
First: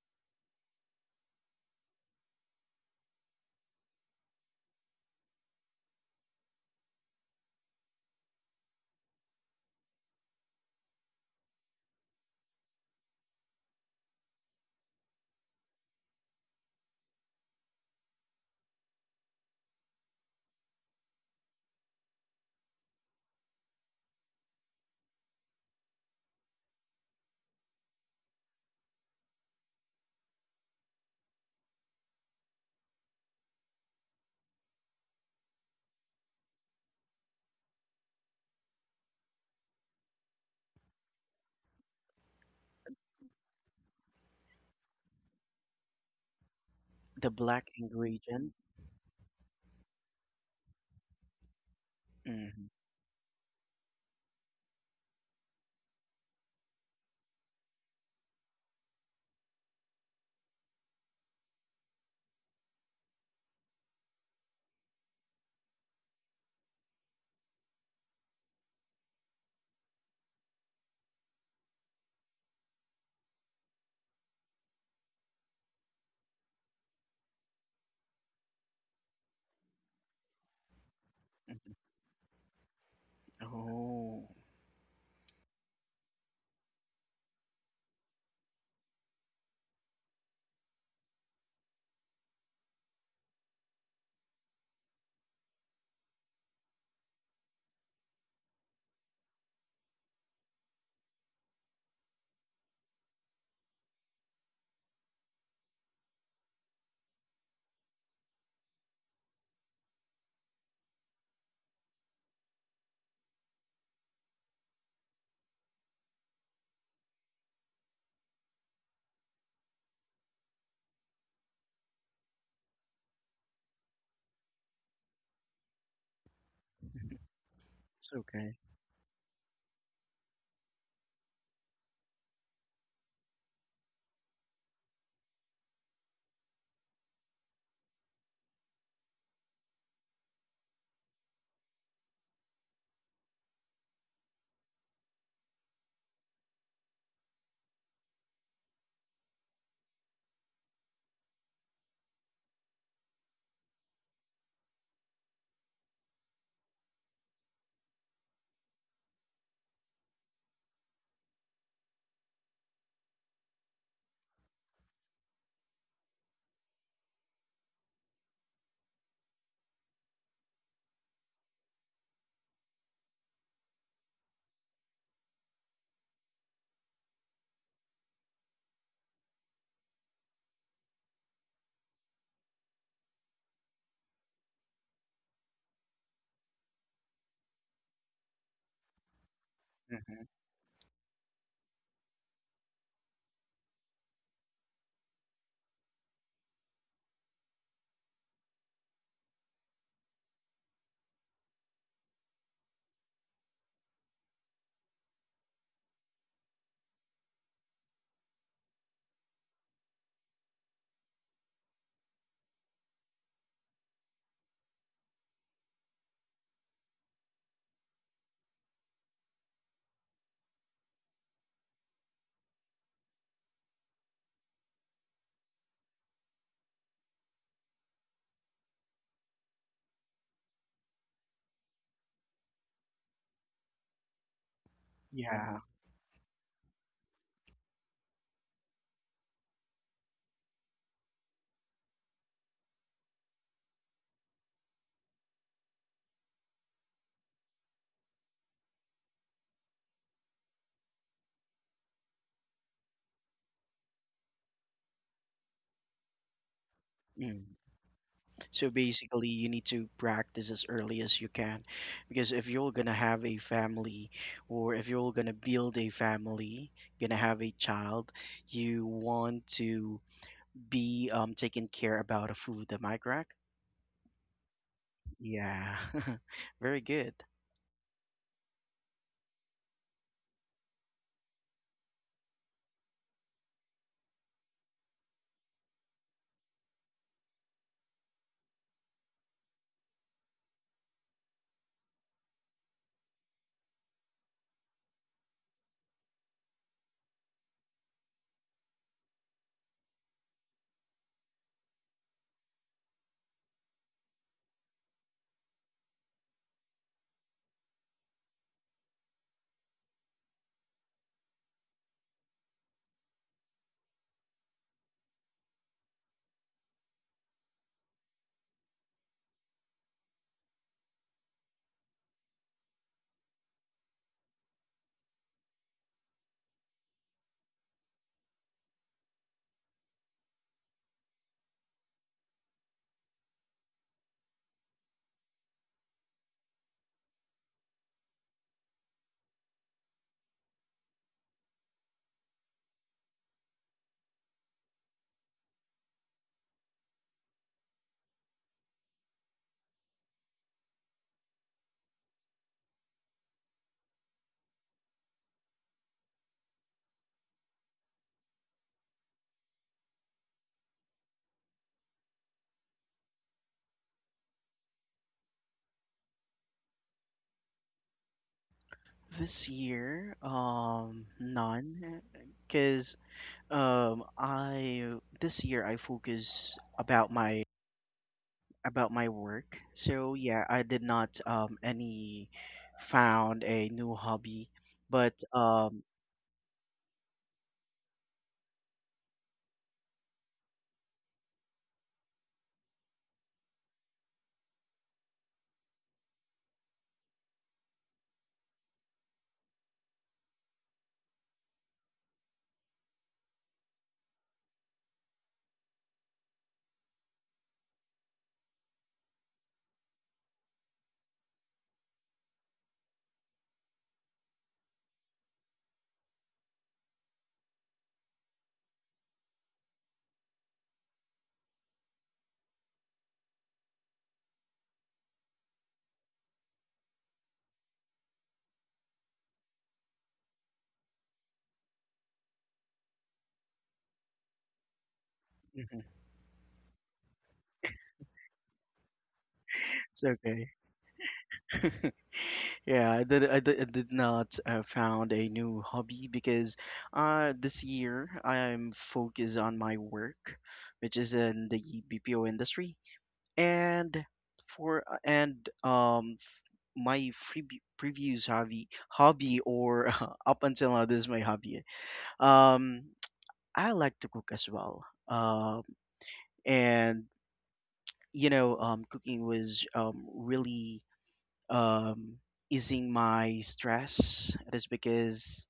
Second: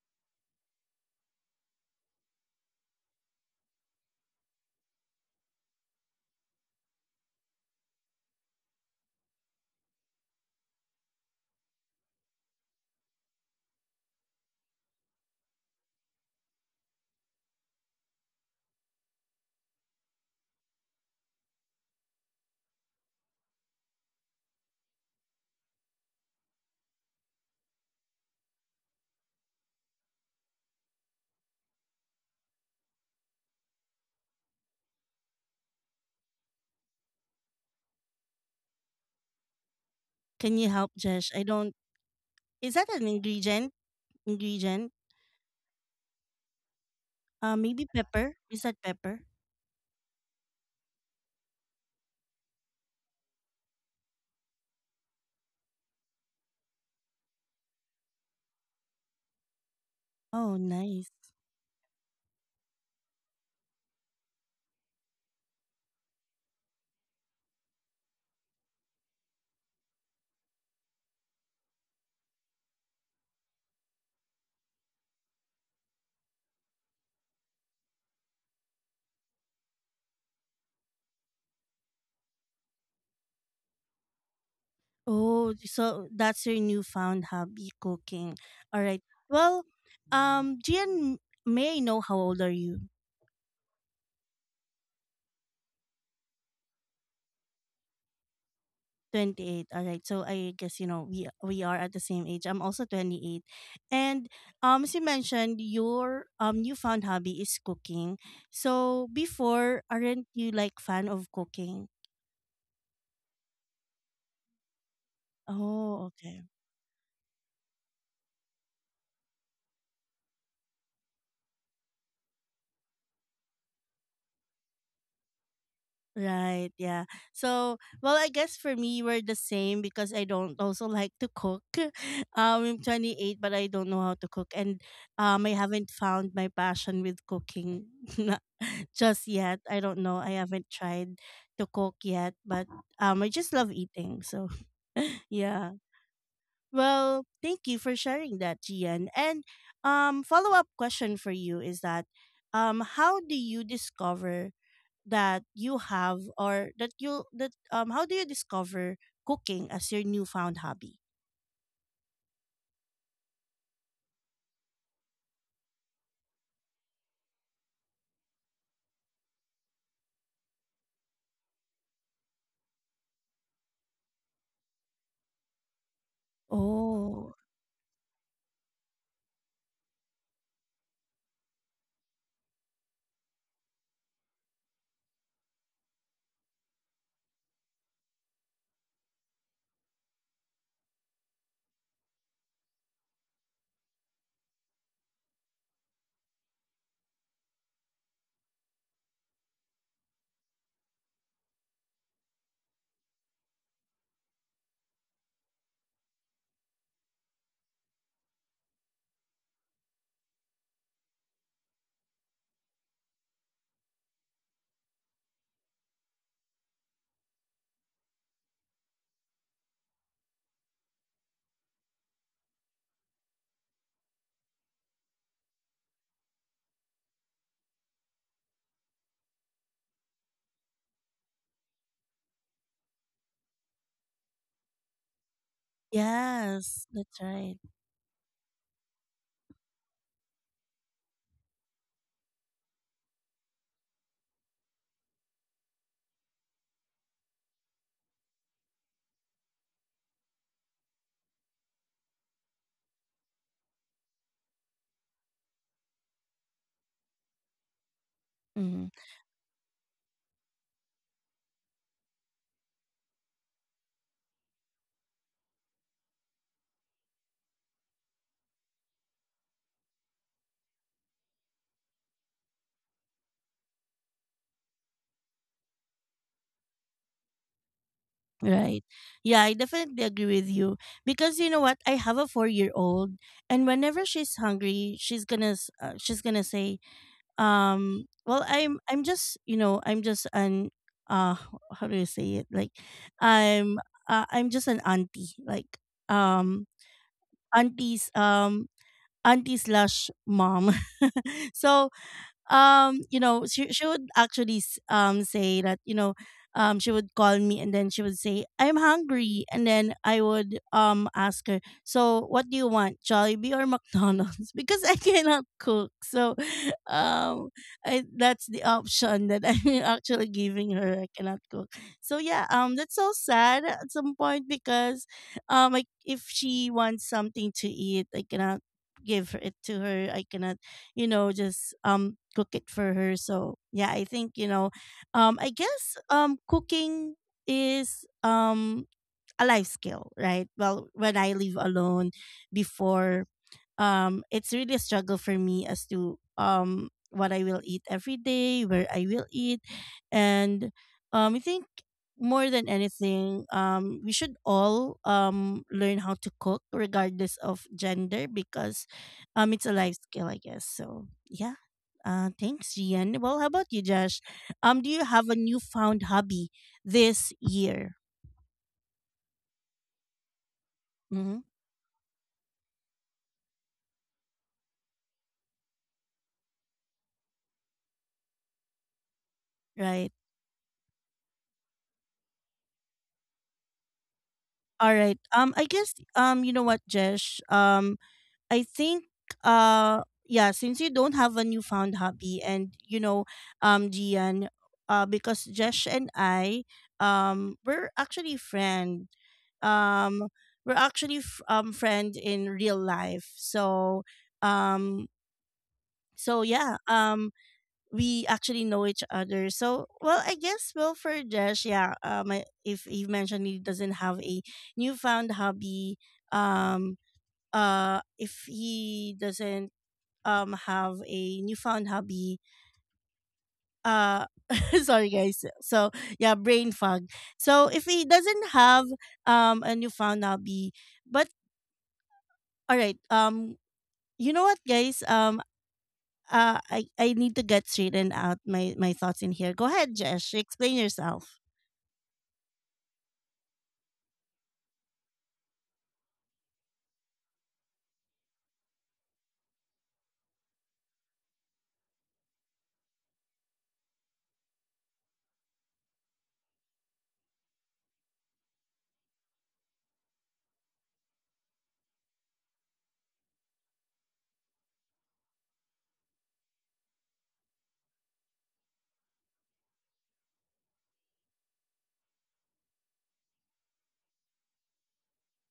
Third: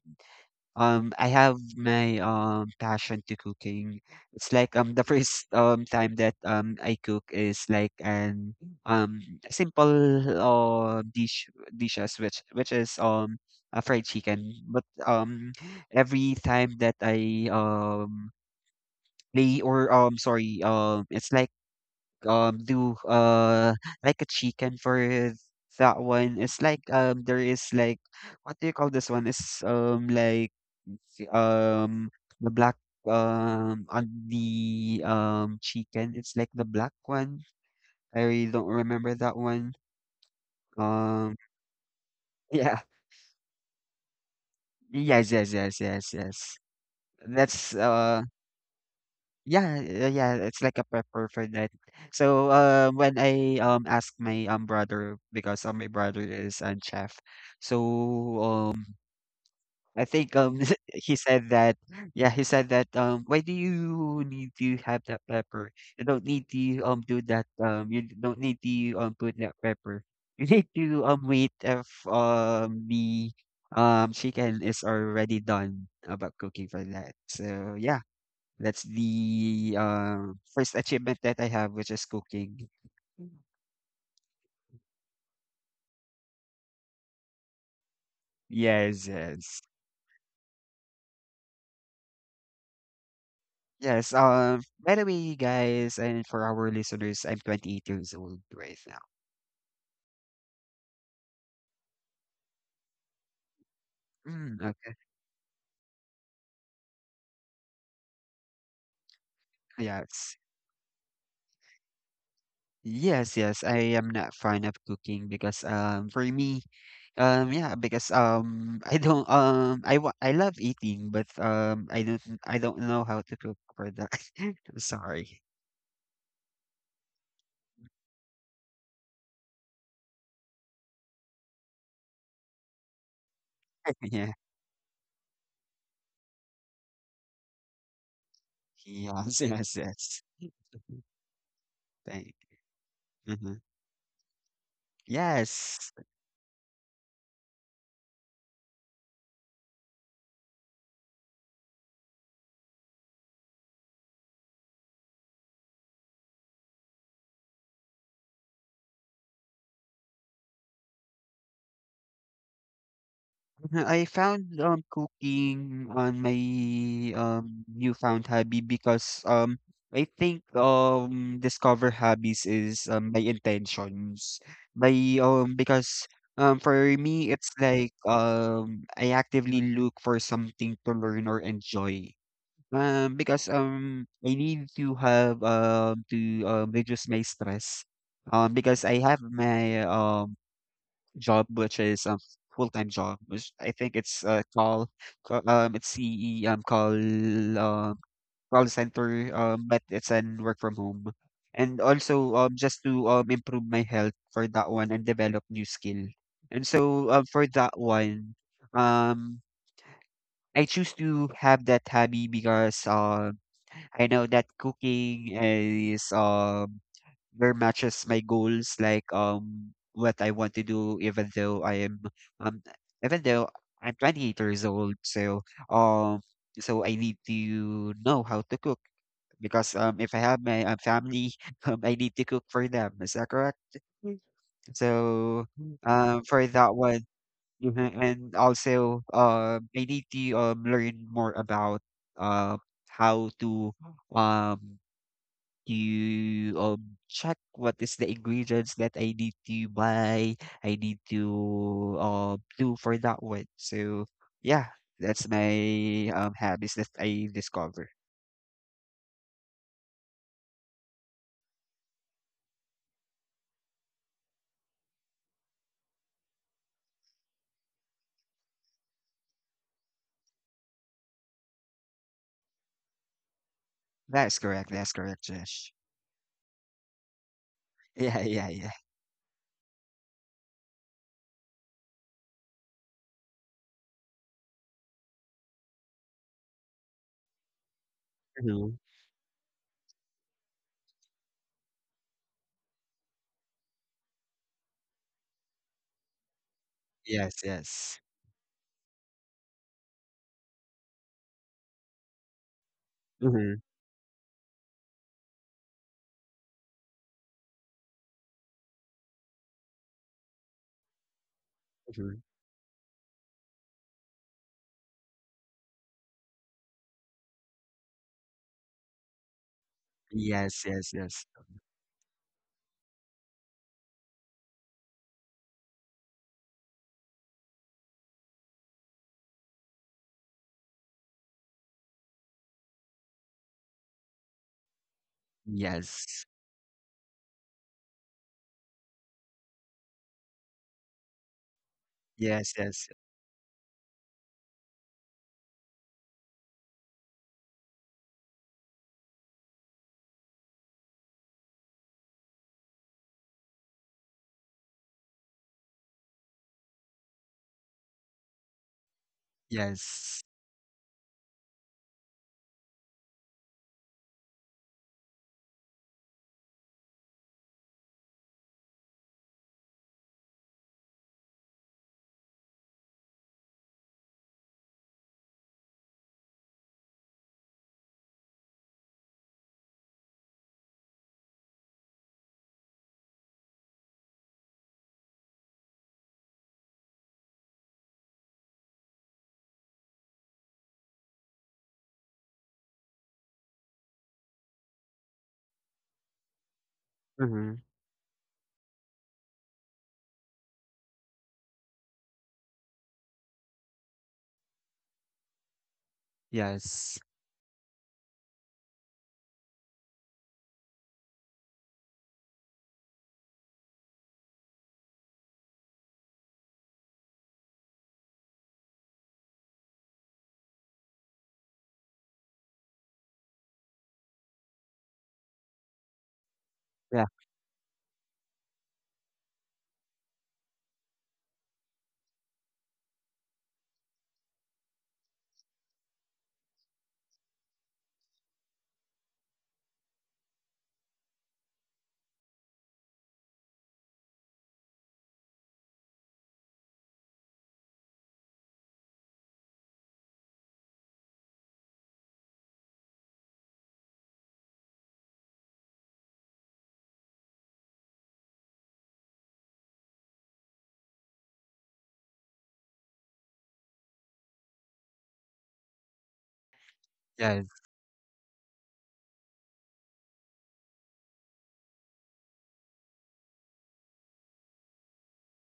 um, I have my um passion to cooking. It's like um the first um time that um I cook is like an um simple uh, dish dishes, which which is um a fried chicken. But um every time that I, um play, or um sorry, um it's like um do, uh like a chicken for that one. It's like um there is like, what do you call this one? It's um like, um, the black, um, on the, um, chicken. It's like the black one. I really don't remember that one.
Can you help, Jesh?
Um,
I don't. Is
yeah.
that an ingredient? Ingredient?
Yes, yes, yes, yes, yes.
The
Uh,
black
That's,
maybe
uh,
pepper?
ingredient.
Is that pepper?
yeah, yeah, yeah, it's like a pepper for that. So,
Hmm.
uh, when I, um, asked my, um, brother, because, uh, my brother is a chef, so, um, I think
Oh,
um
nice.
he said that, yeah, he said that um why do you need to have that pepper? You don't need to um do that, um you don't need to um put that pepper. You need to um wait if um the um chicken is already done about cooking for that. So yeah, that's the um first achievement that I have, which is cooking.
Oh.
Oh, so that's your newfound hobby, cooking. All right.
Yes, yes.
Well, um, Gian, may I know how old are you?
Yes, um, by the way, guys, and for our listeners, I'm twenty-eight years old right now.
twenty-eight. All right. So I guess, you know, we we are at the same age. I'm also twenty-eight. And
Mm,
um,
okay.
as you mentioned, your um newfound hobby is cooking. So before, aren't
Yes.
you like fan of cooking?
Yes, yes. I am not fond of cooking because,
Oh,
um for
okay.
me, um yeah, because um I don't um I wa- I love eating but um I don't I don't know how to cook for that. I'm sorry.
Right, yeah. So,
It's
well, I guess
okay.
for me, we're the same because I don't also like to cook. Um, I'm twenty-eight, but I don't know how to
Yeah.
cook, and um, I haven't found my passion with cooking na- just
Yes,
yet.
yes,
I don't know.
yes.
I haven't tried to cook
Thank.
yet, but um, I just
Mhm.
love eating. So, yeah.
Yes.
Well, thank you for sharing that, Gian. And um, follow up question for you is that, um, how do you discover that you have or that you that um how do you discover cooking as your newfound hobby?
Uh, I found, um, cooking on my, um, newfound hobby because, um, I think, um, discover hobbies is, um, my intentions. By um, because, um, for
Oh.
me, it's like, um, I actively look for something to learn or enjoy. Um, because, um, I need to have, um, to, um, reduce my stress. Um, because I have my,
Hmm.
um, job, which is um full-time job, which I think it's, uh call, ca- um it's CE, um call, um call center, um but it's an work from home. And also um just to um improve my health for that one and develop new skill. And so um for that one, um I choose to have that hobby because um I know that cooking is um very matches my goals, like um what I want to do, even though I am um even though I'm twenty-eight years old, so um so I need to know how to cook because um if I have my, um, family, um I need to cook for them. Is that correct? Mm. So
Yeah.
um for that
Yes, that's
one.
right.
Mhm, and also um I need to um learn more about, uh how to, um to um check what is the ingredients that I need to buy, I need to um do for that one. So yeah, that's my um habits that
Yeah.
I
Mm.
discover.
So
Mm,
basically, you need to practice as early as you can, because if you're gonna have a family, or if you're gonna build a family, gonna have a child, you want to be um taken care about of food. Am I correct?
That's correct. That's correct, Josh.
Yeah. Very good.
Yeah, yeah, yeah.
right. Yeah, I definitely agree with you, because you know what? I have a four-year-old, and whenever she's hungry, she's gonna s- uh, she's gonna say, um, "Well, I'm
Mhm.
I'm just, you know, I'm just an uh how do you say it? Like, I'm uh, I'm just an auntie. Like, um,
Yes, yes.
aunties. Um, auntie slash mom." So um you know,
Hmm,
she, she would actually s- um say that, you know, um she would call me and then she would say, "I'm hungry," and then I would um ask her, "So
hmm.
what do you want, Jollibee or McDonald's?" Because I cannot cook, so um I, that's the option that I'm actually
Yes,
giving
yes,
her. I
yes.
cannot cook. So yeah, um that's so sad at some point, because um like if she wants something to eat, I cannot give it to her. I cannot, you know, just um cook it for her. So yeah, I think, you know, um I guess
Yes.
um cooking is um a life skill, right? Well, when I live alone
Yes, yes,
before, um it's really a struggle for me as to um what I will eat every day, where I will eat, and um I think more than anything, um we should all um learn how to cook regardless of gender, because um it's a life skill,
yes.
I guess. So yeah. Uh, thanks, Gian. Well, how about you, Josh? Um, do you have a newfound hobby this year?
This year, um,
Mm-hmm.
none, because um I this year I focus about my about my work.
Right.
So yeah, I did not um any found a new hobby,
All
but
right. Um, I
um
guess um, you know what, Josh. Um, I think uh yeah, since you don't have a newfound hobby, and, you know, um Gian, uh because Jesh and I, um
Hmm.
we're actually friend. Um we're actually f- um Friend in real life. So um so yeah,
Yes.
um we actually know each other. So well, I guess, well, for Jesh, yeah, um I- if he mentioned he doesn't have a newfound hobby, um uh if he doesn't um have a newfound hobby, uh sorry guys, so yeah, brain fog.
Yeah,
So if he doesn't have um a newfound hobby, but all right, um you know what guys, um
Mhm.
uh i i need to get straightened out my my thoughts in here. Go ahead,
It's
Jesh,
okay.
explain yourself.
Yeah, I did. I did, I did not uh, found a new hobby because uh, this year I'm focused on my work, which is in the B P O industry, and for uh, and um my free previous hobby hobby or up until now this is my hobby um I like to cook as well um and
yes.
you know um cooking was um really um easing my stress that is because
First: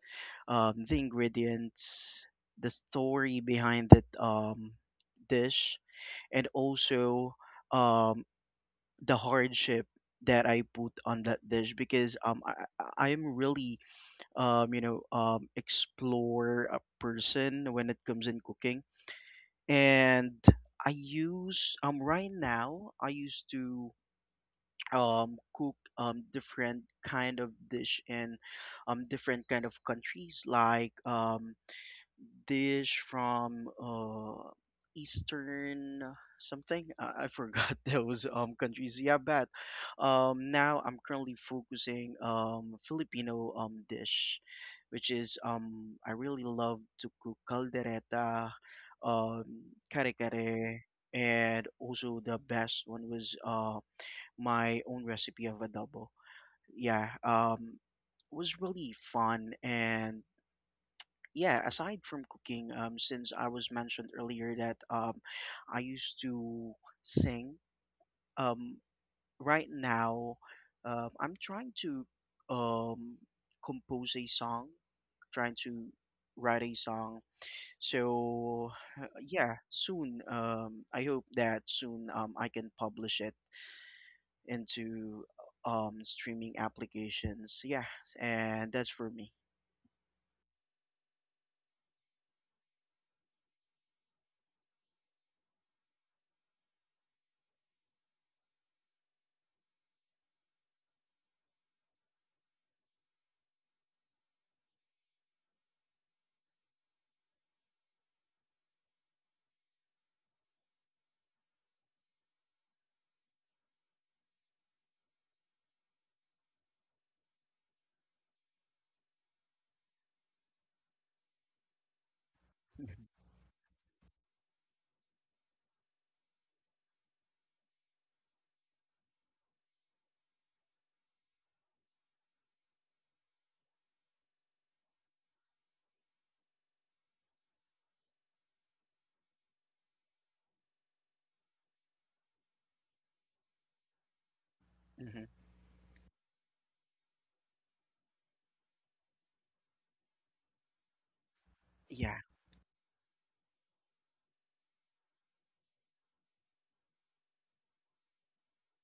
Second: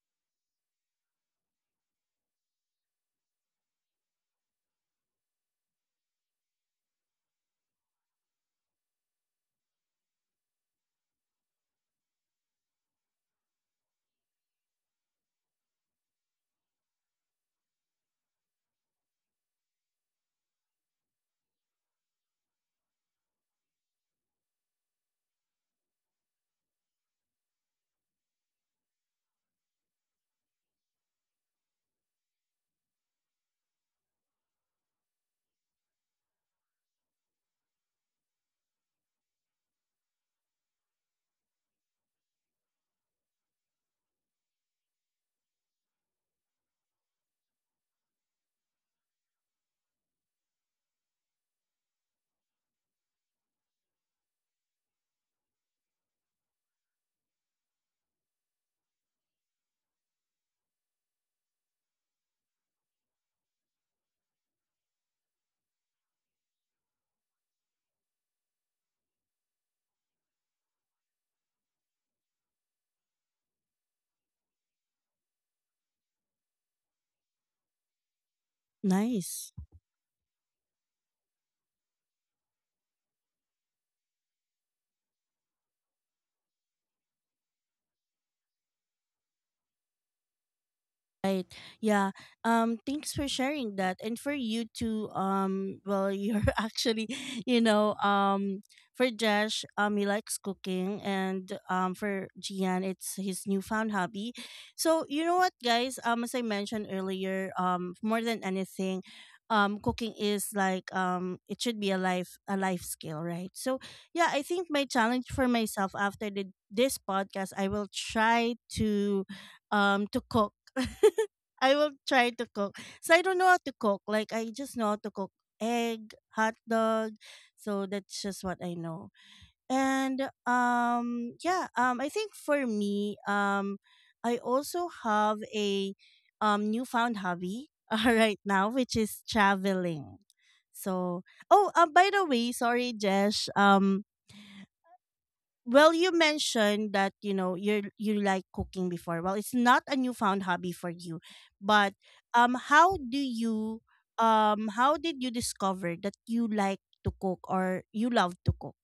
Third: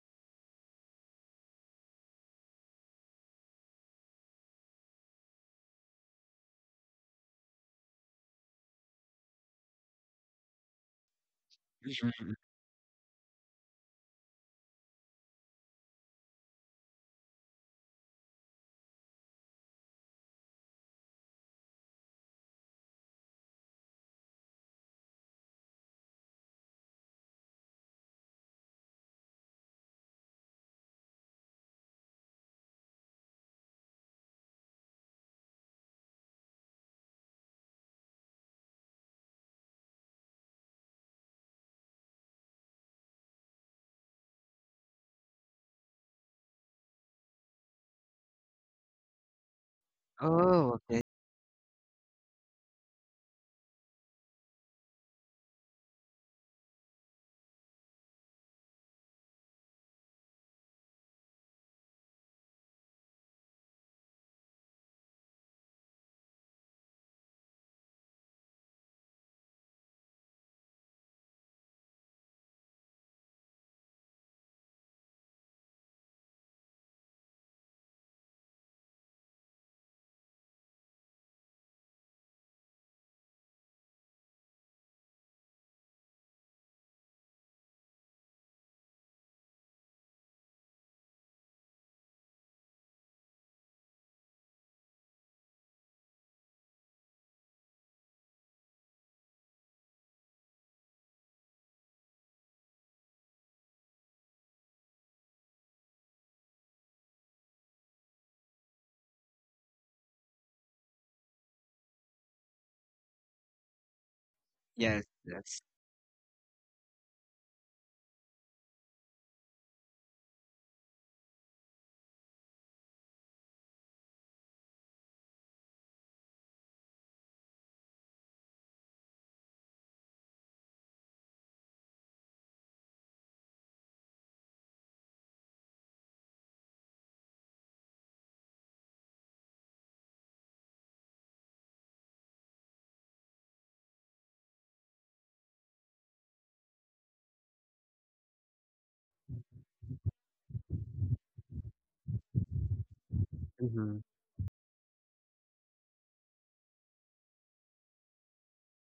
um the ingredients the story behind that um dish and also um the hardship that I put on that dish because
Mhm.
um I I I am really um, you know, um, explore a person when it comes in cooking. And I use um right now I used to um cook um different kind of dish in um different kind of countries like um dish from uh Eastern something. I, I forgot those um countries. Yeah, but um now I'm currently focusing um Filipino um dish, which is um I really love to cook caldereta, um kare
Oh,
kare,
okay.
and also the best one was uh my own recipe of adobo. Yeah, um it was really fun and yeah, aside from cooking, um, since I was mentioned earlier that um, I used to sing. Um, right now, um, I'm trying to um, compose a song, trying to write a song. So uh,
Nice.
yeah, soon. Um, I hope that soon um, I can publish it into um, streaming applications. Yeah, and that's for me.
Right. Yeah. Um, thanks for sharing that. And for you to, um well, you're actually, you know, um for Josh, um he likes cooking, and um for Gian, it's his newfound hobby. So you know what, guys, um as I mentioned earlier, um more than anything, um cooking is like, um it should be a life a life skill, right? So yeah, I think my
Yes,
challenge for
yes.
myself after the, this podcast, I will try to um to cook. I will try to cook. So I don't know how to cook. Like, I just know how to cook egg, hot dog. So that's just what I know. And um yeah, um I think for me, um I also have a um newfound hobby, uh, right now, which is traveling. So oh, uh, by the way, sorry Jesh. Um,
Mhm.
well, you mentioned that, you know, you you like cooking before. Well, it's not a newfound hobby for you, but
Yeah.
um, how do you
Mm-hmm.
um how did you discover that you like to cook or you love to cook?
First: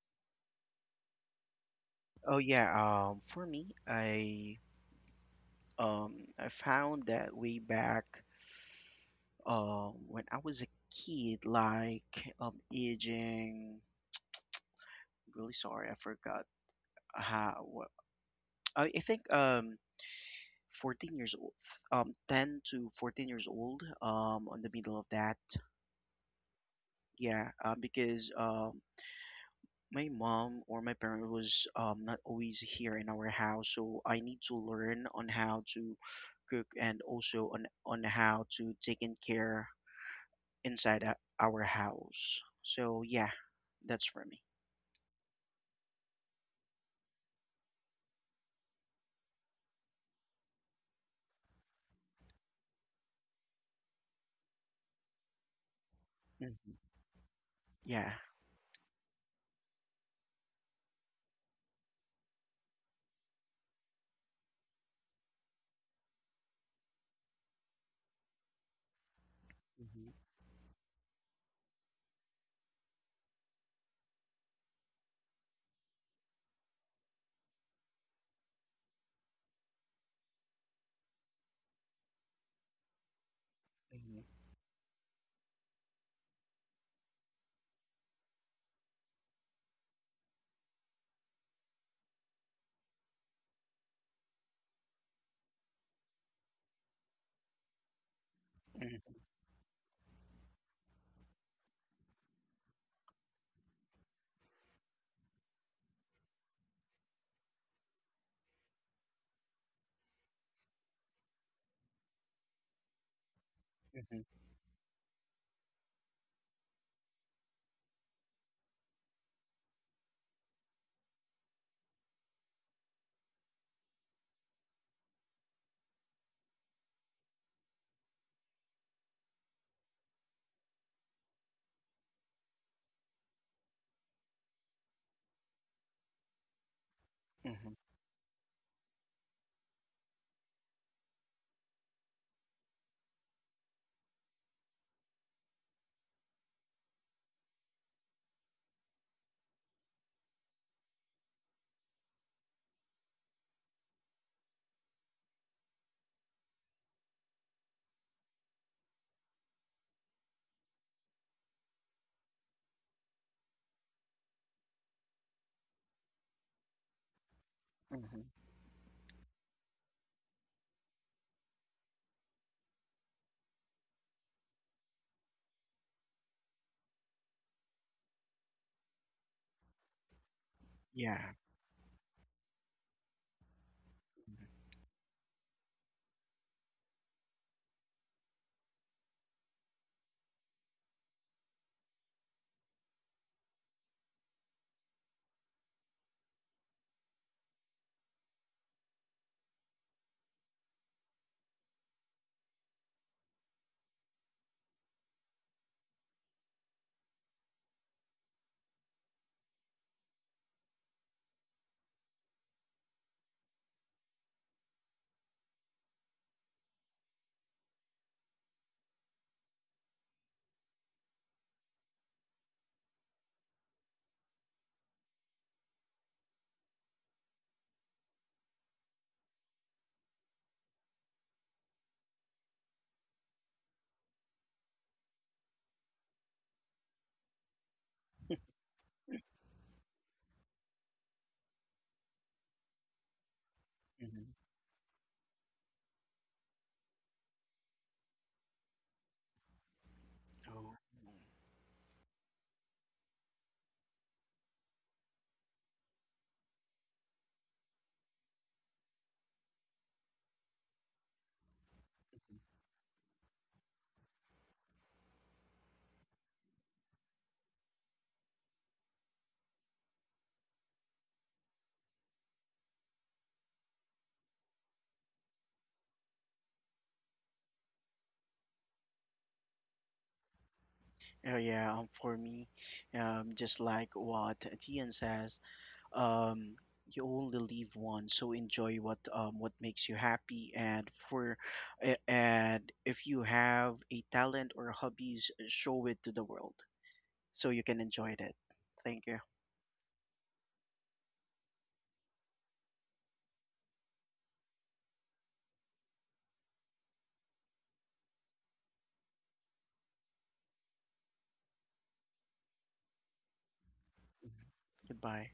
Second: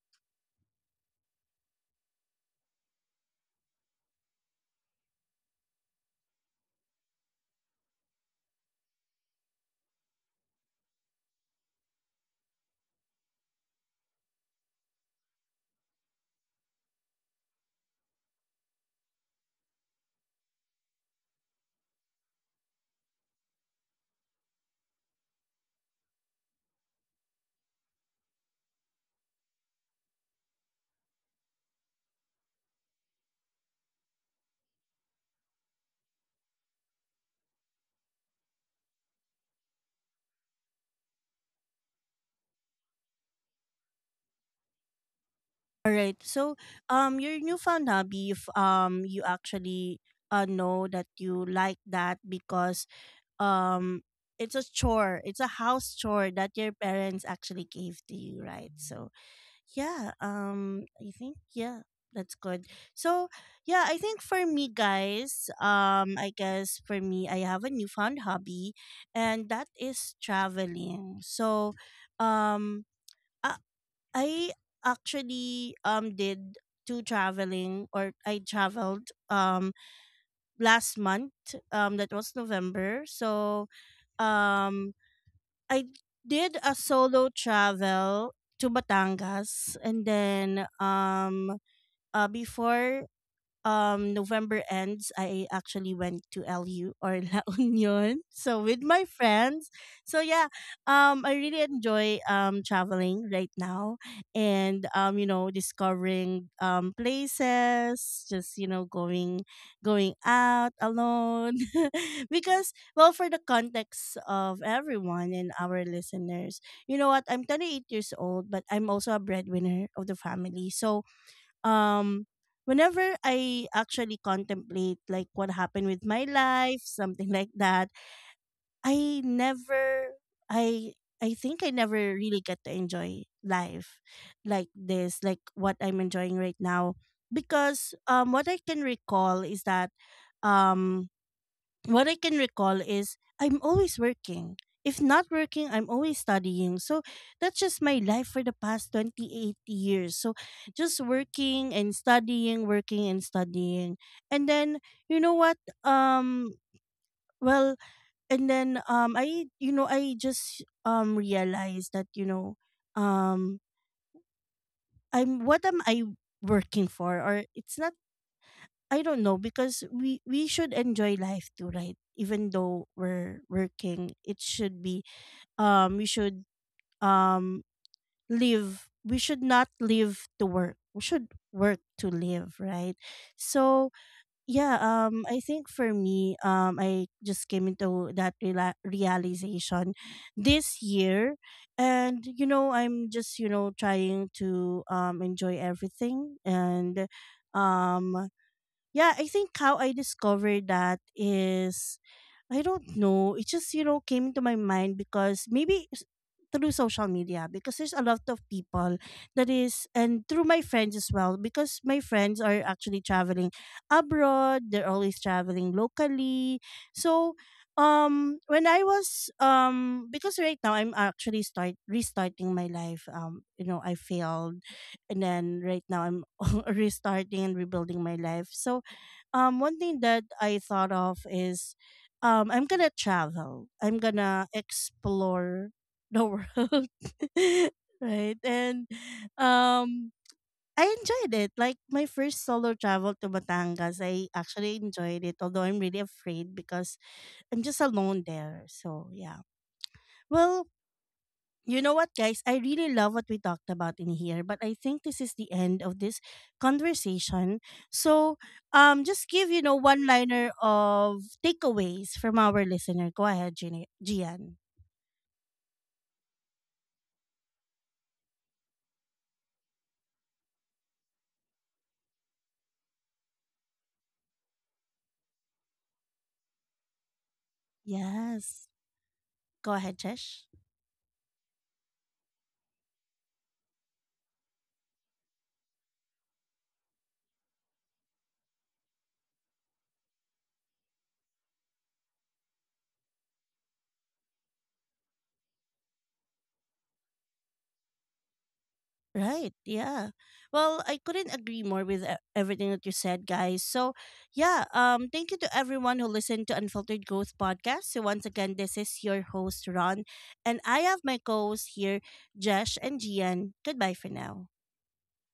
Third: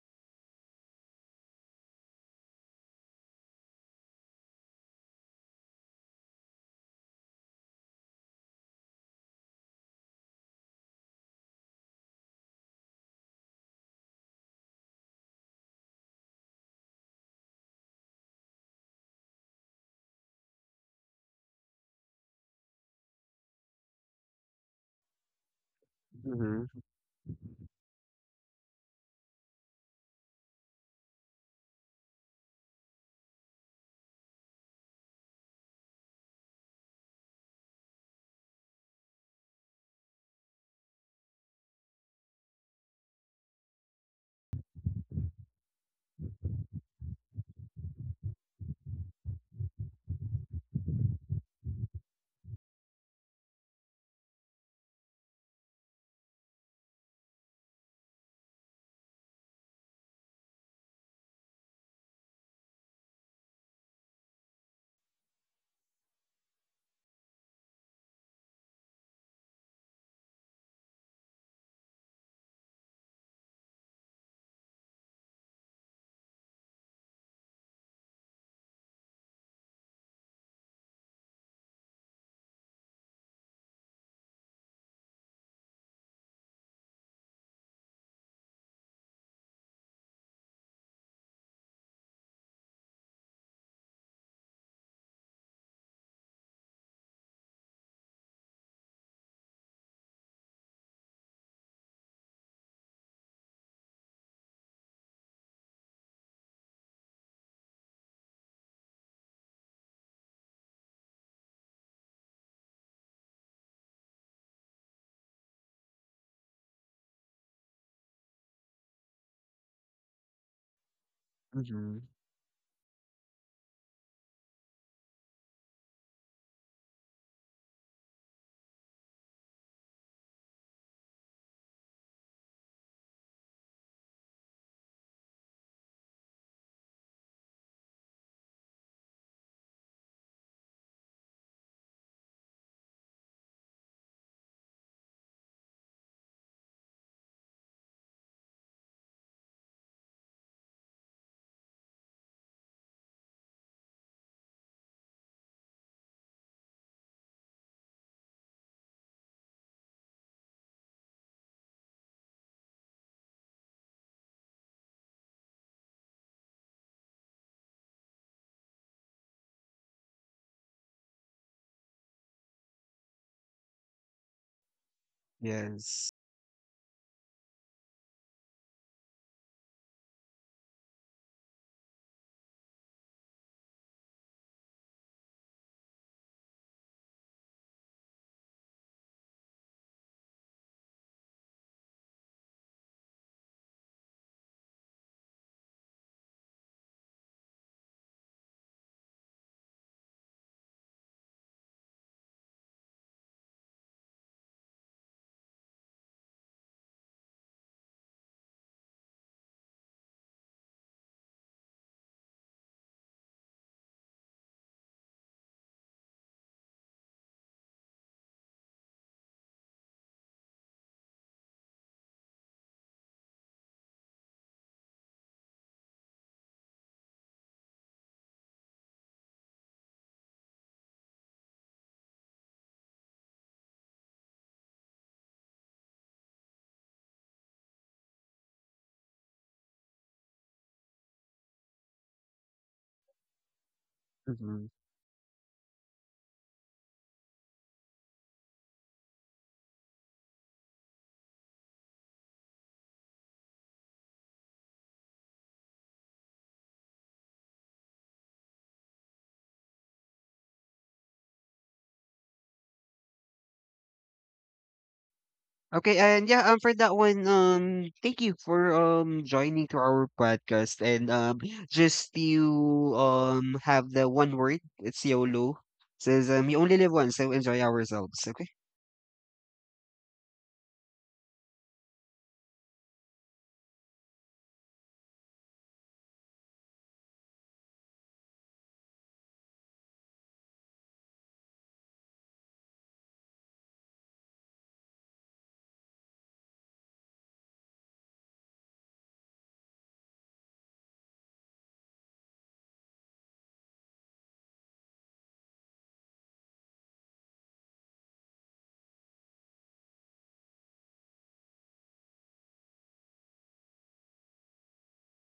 Oh, yeah. Um, for me, I Um, I found that way back um, when I was a kid, like um, aging. Really sorry, I forgot how. What, I, I think um, fourteen years old, um, ten to fourteen years old, um, on the middle of that.
Mm-hmm.
Yeah, uh, because um, my mom or my parent was um, not always here in our house, so I need to learn on how to cook and also on on how to take in care inside o- our house. So yeah, that's for me.
All right. So um, your newfound hobby, if um you actually uh know that you like that because um it's a chore, it's a house chore that your
Hmm.
parents actually gave
Yeah.
to you, right? So yeah, um I think, yeah, that's good. So yeah, I think for me, guys, um I guess for me, I have a newfound hobby, and that
Hmm.
is traveling. So um i, I actually um did two traveling, or I traveled um last month. Um that was November. So
Hmm.
um I did a solo travel to Batangas, and then um uh before um November ends, I actually went to L U, or La Union. So, with my
Hmm.
friends. So yeah, um I really enjoy um traveling right now, and um you know, discovering um places, just, you know, going going out alone. Because, well, for the context of everyone and our listeners, you know what, I'm twenty-eight years old, but I'm also a breadwinner of the family. So
Mm-hmm.
um whenever I actually contemplate, like, what happened with my life, something like that, I never I I think I never really get to enjoy life like this, like what I'm enjoying right now.
Hmm. Hmm.
Because um what I can recall is that um what I can recall is I'm always working. If not working, I'm always studying. So that's just my life for the past twenty-eight years. So just working and studying, working and studying. And then, you know what? Um, well, and then um I, you know, I just um realized that, you know, um I'm, what am I working for? Or it's not,
Hmm.
I don't know. Because we we should enjoy life too, right? Even though we're working, it should be um we
Yes.
should um live. We should not live to work. We
Yeah.
should work to live, right? So yeah, um, I think for me, um, I just came into that rela- realization this year, and, you know, I'm just, you know, trying to um enjoy everything. And um yeah, I think how I discovered that is, I don't know. It just, you know, came into my mind because maybe s- through social media, because there's a lot of people that is, and through my friends as well, because my friends are actually traveling abroad. They're always traveling locally. So um when I was um because right now I'm actually start restarting my life, um you know, I failed, and then right now I'm restarting and rebuilding my life. So um one thing that I thought of is, um I'm gonna travel. I'm gonna explore the world. Right. And um I enjoyed it. Like my first solo travel to Batangas, I
Hmm.
Mhm.
actually enjoyed it, although I'm really afraid because I'm just alone there. So yeah. Well,
Oh.
you know what, guys? I really love what we talked about in here, but I think this is the end of this conversation. So, um, just give, you know, one liner of takeaways from our listener. Go ahead, Gina- Gian.
Okay, and yeah, um, for that one, um, thank you for um joining to our podcast, and um, just you um have the one word, it's YOLO. Says, um, you only live once, so enjoy ourselves. Okay.
Yes, go ahead, Chesh.
Oh yeah, um, for me, um, just like what Tian says, um, you only live once, so enjoy what um what makes you happy. And for a- and if you have a talent or hobbies, show it to the world so you can enjoy it. Thank you.
Right. Yeah. Well, I couldn't agree more with e- everything that you said, guys. So, yeah, um thank you to everyone who listened to Unfiltered Growth podcast. So, once again, this is your host Ron, and I have my co-hosts here, Jesh and Gian. Goodbye for
Mhm.
now.
Goodbye.